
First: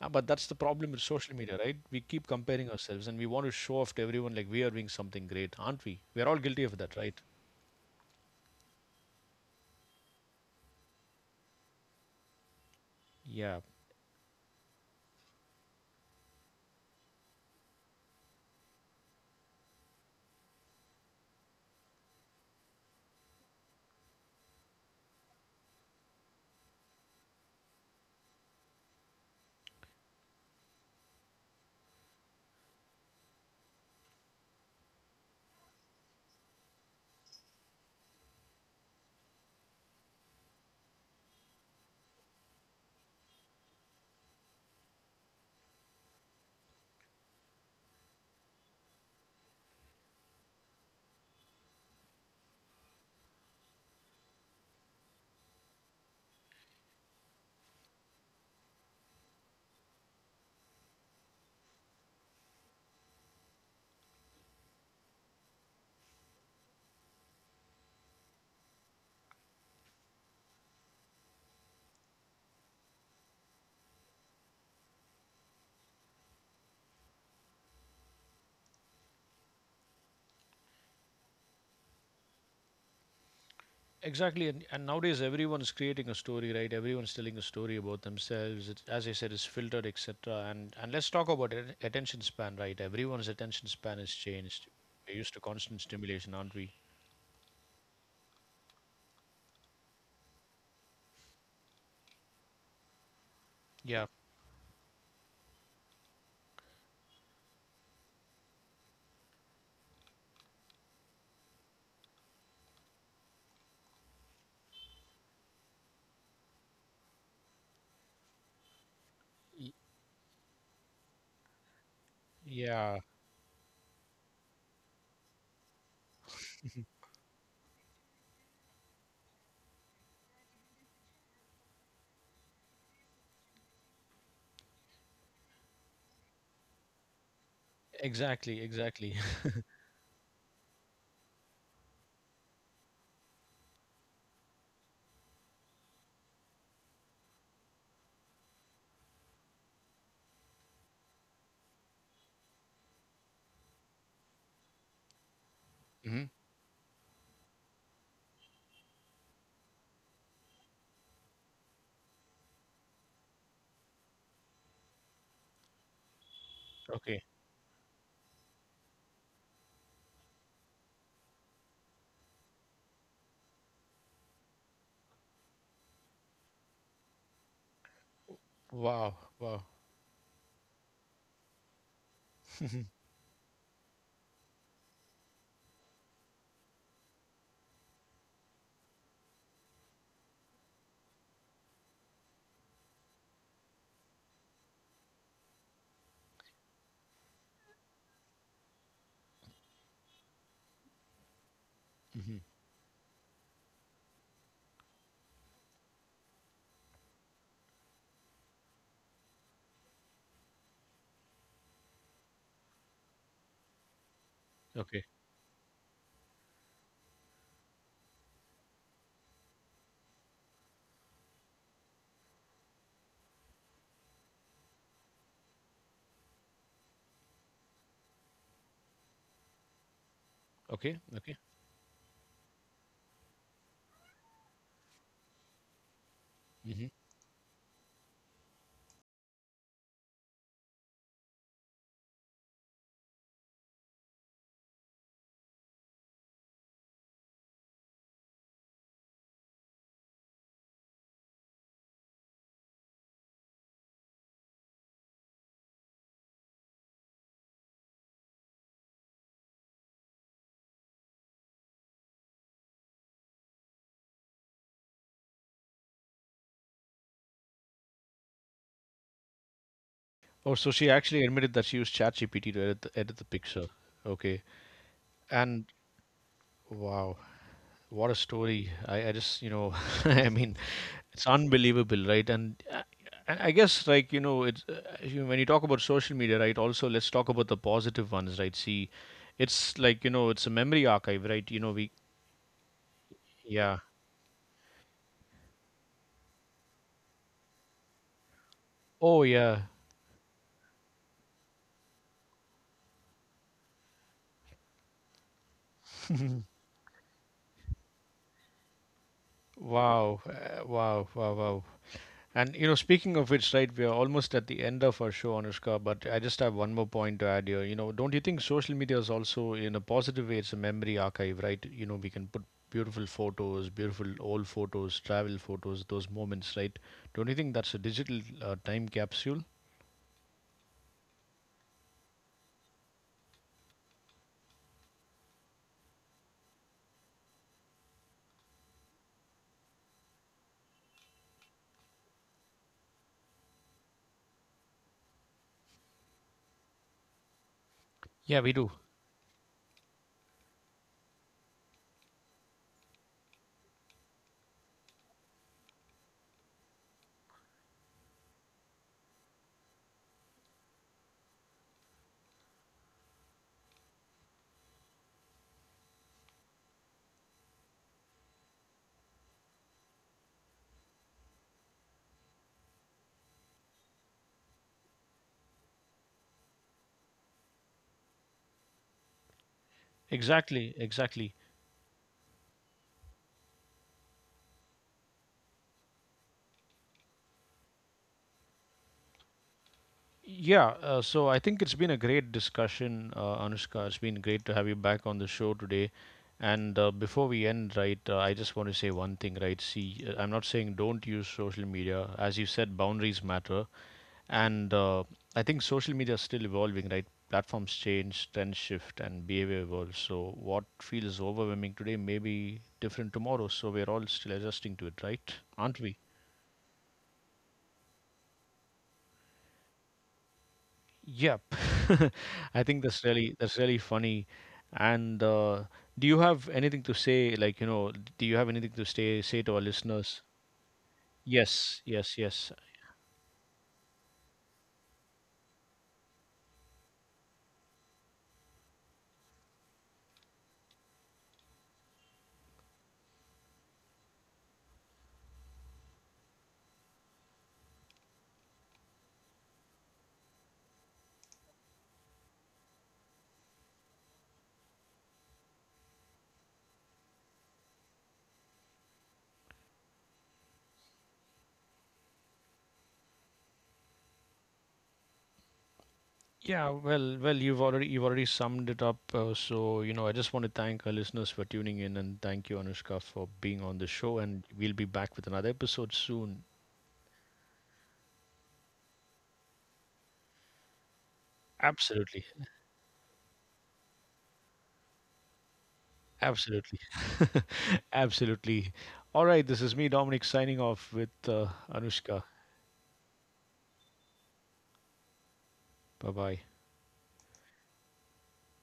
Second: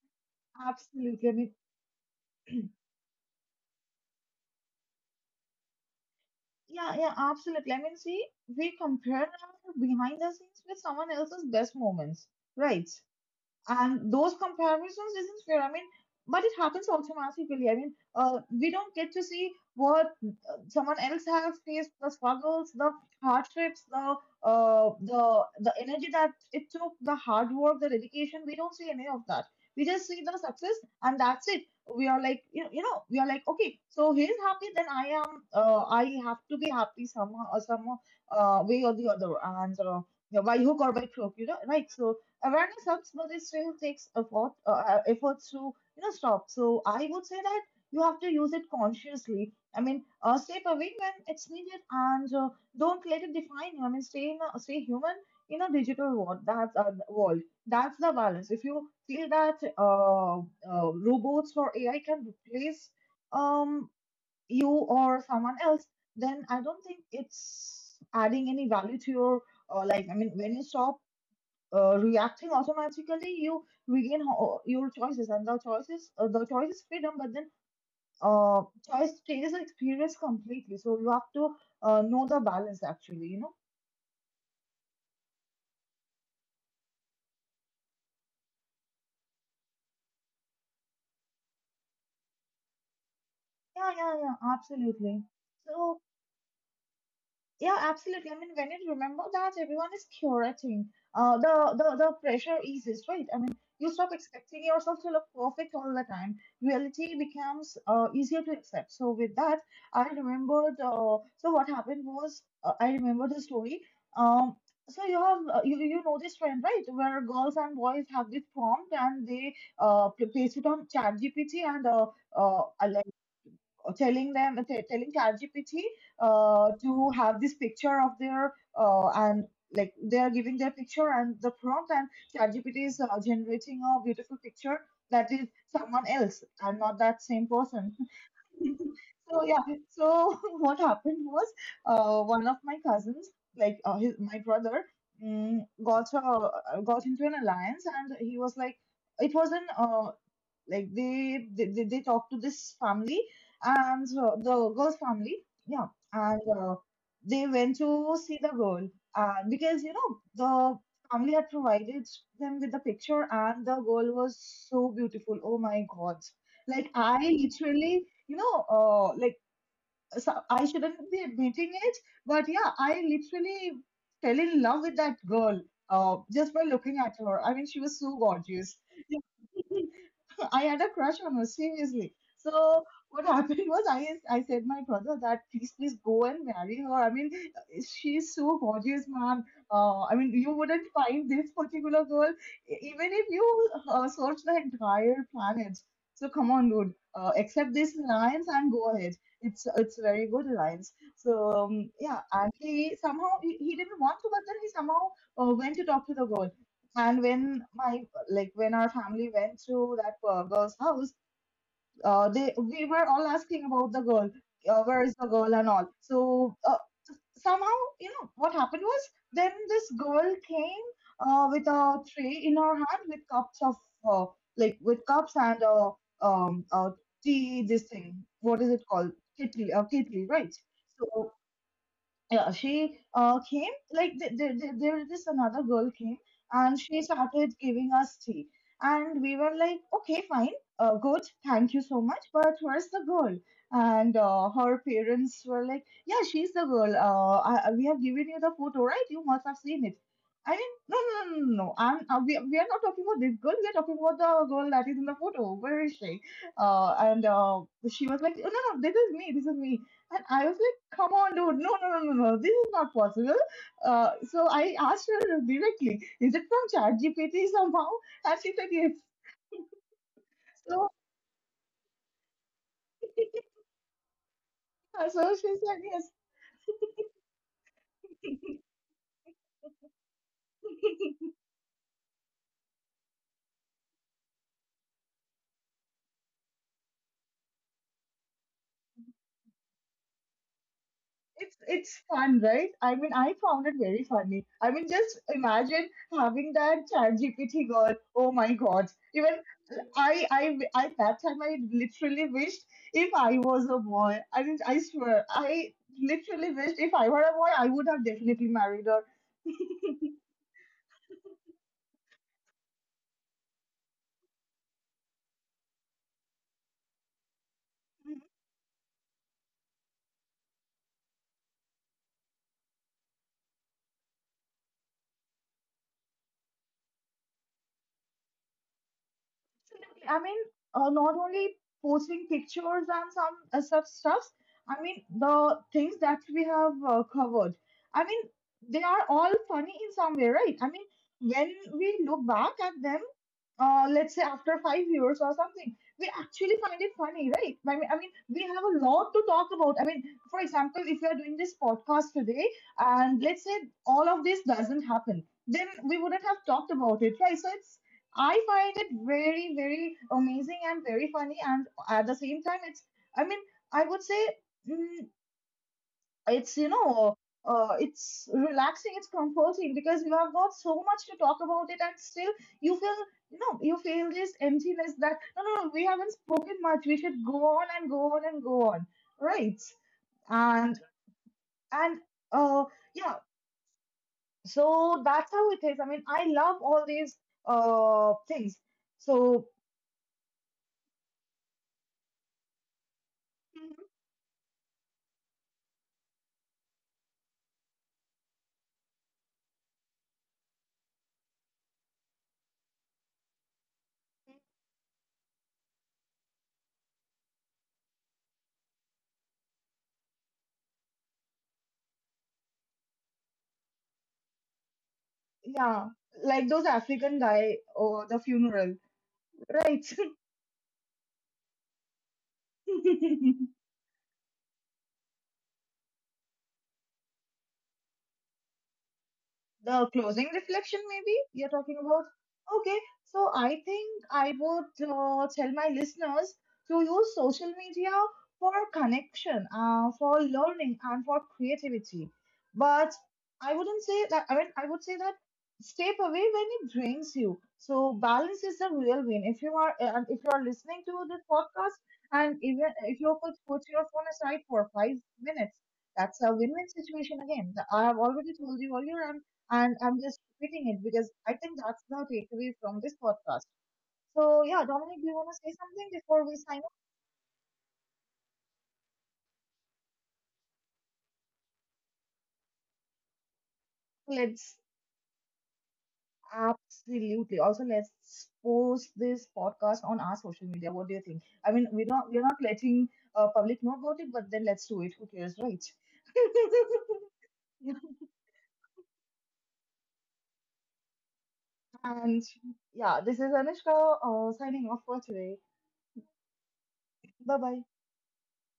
[SPEAKER 1] But that's the problem with
[SPEAKER 2] Absolutely. I
[SPEAKER 1] social
[SPEAKER 2] mean,
[SPEAKER 1] media, right? We keep comparing ourselves, and we want to show off to everyone like we are doing something great, aren't we? We are all guilty of
[SPEAKER 2] yeah,
[SPEAKER 1] that,
[SPEAKER 2] yeah,
[SPEAKER 1] right?
[SPEAKER 2] absolutely. I mean, see, we compare our behind the scenes with someone else's best moments, right?
[SPEAKER 1] Yeah,
[SPEAKER 2] And those comparisons isn't fair. I mean, but it happens automatically. I mean, we don't get to see what someone else has faced: the struggles, the hardships, the uh, the the energy that it took, the hard work, the dedication. We don't see any of that. We just see the success, and that's it. We are like, we are like, okay, so he's happy, then I am I have to be happy somehow, or somehow, way or the other. And Yeah, by hook or by crook, you know, right? So awareness helps, but it still takes effort, efforts to, you know, stop. So I would say that you have to use it consciously. I mean, step away when it's needed, and don't let it define you. I mean, stay human in a digital world. That's the balance. If you feel that robots or AI can replace, um you or someone else, then I don't think it's adding any value to your life. I mean, when you stop reacting automatically, you regain your choices, and the choice is freedom, but then uh, choice changes the experience completely. So you have to know the balance, actually. You know?
[SPEAKER 1] exactly. And nowadays, everyone's creating a story, right? Everyone's telling a story about themselves. It, as I said, it's filtered, etc. And let's talk about it, attention span, right? Everyone's attention
[SPEAKER 2] Yeah,
[SPEAKER 1] span has
[SPEAKER 2] yeah, yeah,
[SPEAKER 1] changed. We're
[SPEAKER 2] absolutely.
[SPEAKER 1] used to constant
[SPEAKER 2] So
[SPEAKER 1] stimulation, aren't we?
[SPEAKER 2] yeah, absolutely. I mean, when you remember that everyone is curating, the pressure eases, right? I mean, you
[SPEAKER 1] Yeah.
[SPEAKER 2] stop expecting yourself to look perfect all the time. Reality becomes easier to accept. So with that, I remembered. So what happened was, I remember the story. Um, so you have you you know this trend, right? Where girls and boys have this prompt and they
[SPEAKER 1] Y-
[SPEAKER 2] place it on ChatGPT and uh,
[SPEAKER 1] Yeah.
[SPEAKER 2] telling them telling ChatGPT to have this picture of their and like they are giving their picture and the prompt and ChatGPT is generating a beautiful picture that is someone else and not that same person.
[SPEAKER 1] Exactly, exactly.
[SPEAKER 2] So yeah, so what happened was, one of my cousins, like my brother, mm, got uh, got into an alliance and he was like, it was an like they talk to this family and the girl's family. Yeah,
[SPEAKER 1] Hmm.
[SPEAKER 2] and they went to see the girl because you know the family had provided them with the picture and the girl was so beautiful. Oh my God! Like
[SPEAKER 1] Okay.
[SPEAKER 2] I literally, you know, like, so I shouldn't be admitting it, but yeah, I literally fell in love with that girl just by looking at her. I mean, she was so gorgeous.
[SPEAKER 1] Wow. Wow.
[SPEAKER 2] I had a crush on her, seriously. So what happened was, I said my brother that please please go and marry her. I mean, she's so gorgeous, man. I mean you wouldn't find this particular girl even if you search the entire planet. So come on, dude. Accept this alliance and go ahead. It's a very good alliance. So yeah,
[SPEAKER 1] Hmm.
[SPEAKER 2] and he somehow he didn't want to, but then he somehow went to talk to the girl. And when my Like when our family went to that girl's house, they we were all asking about the girl, where
[SPEAKER 1] Okay.
[SPEAKER 2] is the girl and all. So somehow, you know, what happened was, then this girl came with a tray in her hand with cups of uh, like with cups and um uh, tea. This thing, what is it called? Kitli, kitli, right?
[SPEAKER 1] Okay.
[SPEAKER 2] So
[SPEAKER 1] Okay.
[SPEAKER 2] yeah, she came like there this another girl came and
[SPEAKER 1] Hmm.
[SPEAKER 2] she started giving us tea, and we were like, okay, fine, good, thank you so much, but where's the girl? And her parents were like, yeah, she's the girl. We have given you the photo, right? You must have seen it. I mean, no no no no no no. We are not talking about this girl, we are talking about the girl that is in the photo. Where is she? And She was like, "Oh, no no, this is me, this is me." And I was like, come on, dude, no, no, no, no, no, this is not possible. So I asked her directly, is it from ChatGPT somehow? And she said, yes.
[SPEAKER 1] Oh, so
[SPEAKER 2] So,
[SPEAKER 1] she actually admitted that she used ChatGPT to edit edit the picture. Okay.
[SPEAKER 2] so she
[SPEAKER 1] And
[SPEAKER 2] said, yes.
[SPEAKER 1] wow, what a story. I just, you know, I mean, it's unbelievable, right? And I guess, like, you know, it's, when you talk about social media, right, also let's talk about the positive ones, right? See, it's like, you know, it's a memory archive, right? You know,
[SPEAKER 2] It's
[SPEAKER 1] we,
[SPEAKER 2] fun, right? I mean, I found it
[SPEAKER 1] yeah.
[SPEAKER 2] very funny. I mean, just imagine having that ChatGPT girl. Oh my God!
[SPEAKER 1] Oh,
[SPEAKER 2] Even
[SPEAKER 1] yeah.
[SPEAKER 2] I that time I literally wished if I was a boy. I mean, I swear, I literally wished if I were a boy, I would have definitely married her.
[SPEAKER 1] Wow. Wow. Wow. Wow. And you know, speaking of which, right, we are almost at the end of our show, Anushka. But I just have one more point to add here. You know, don't you think social media is also, in a positive way, it's a memory archive, right? You know, we can put beautiful photos, beautiful old photos, travel photos, those moments, right? Don't you think that's a digital time capsule?
[SPEAKER 2] Absolutely. I mean, not only posting pictures and some such stuffs, I mean, the things that we have covered, I mean, they are all funny in some way, right? I mean, when we look back at them, let's say after 5 years or something, we actually find it funny, right? I mean, we
[SPEAKER 1] Yeah, we
[SPEAKER 2] have
[SPEAKER 1] do.
[SPEAKER 2] a lot to talk about. I mean, for example, if we are doing this podcast today, and let's say all of this doesn't happen, then we wouldn't have talked about it, right? So it's, I find it very, very amazing and very funny, and at the same time, it's, I mean, I would say, mm, it's you know, it's relaxing, it's comforting, because you have got so much to talk about it and still you feel, you know, you feel this emptiness that, no no no, we haven't spoken much, we should go on and go on and go on, right?
[SPEAKER 1] Exactly,
[SPEAKER 2] and
[SPEAKER 1] exactly.
[SPEAKER 2] and uh yeah. So that's how it is. I mean, I love all these things. So
[SPEAKER 1] Yeah, so I think it's been a great discussion, Anushka. It's been great to have you back on the show today. And before we end, right, I just want to say one thing, right? See, I'm not saying don't use social media. As you said, boundaries matter. And I think social media is still evolving, right? Platforms change, trends shift, and behavior evolves. So what feels overwhelming today may be different tomorrow. So we're all still adjusting to it, right? Aren't
[SPEAKER 2] yeah,
[SPEAKER 1] we?
[SPEAKER 2] like those African guy or the funeral, right?
[SPEAKER 1] Yep. I think that's really that's really funny. And do you have anything to say? Like, you know, do you have anything to say to our
[SPEAKER 2] The
[SPEAKER 1] listeners?
[SPEAKER 2] closing reflection, maybe you're talking
[SPEAKER 1] Yes,
[SPEAKER 2] about.
[SPEAKER 1] yes, yes.
[SPEAKER 2] Okay, so I think I would tell my listeners to use social media for connection, for learning, and for creativity. But I wouldn't say that, I would say that step away when it drains you. So balance is the real win. If you are listening to this podcast, and even if you could put your phone aside for 5 minutes, that's a win-win situation again. I have already told you earlier, and I'm just repeating it because I think that's the takeaway from this podcast. So yeah, Dominic, do you want to say something before we sign
[SPEAKER 1] Yeah,
[SPEAKER 2] off?
[SPEAKER 1] well, well, you've already summed it up. So, you know, I just want to thank our listeners for tuning in, and thank you, Anushka, for being on the show. And
[SPEAKER 2] Let's
[SPEAKER 1] we'll be back with another episode soon.
[SPEAKER 2] Absolutely. Also, let's post this podcast on our social media. What do you think? I mean, we're
[SPEAKER 1] Absolutely,
[SPEAKER 2] not letting public know about it, but then let's do it. Who cares, right?
[SPEAKER 1] absolutely, absolutely. All right, this is me, Dominic, signing off with
[SPEAKER 2] And
[SPEAKER 1] Anushka.
[SPEAKER 2] yeah, this is Anushka signing off for today.
[SPEAKER 1] Bye bye.
[SPEAKER 2] Bye bye.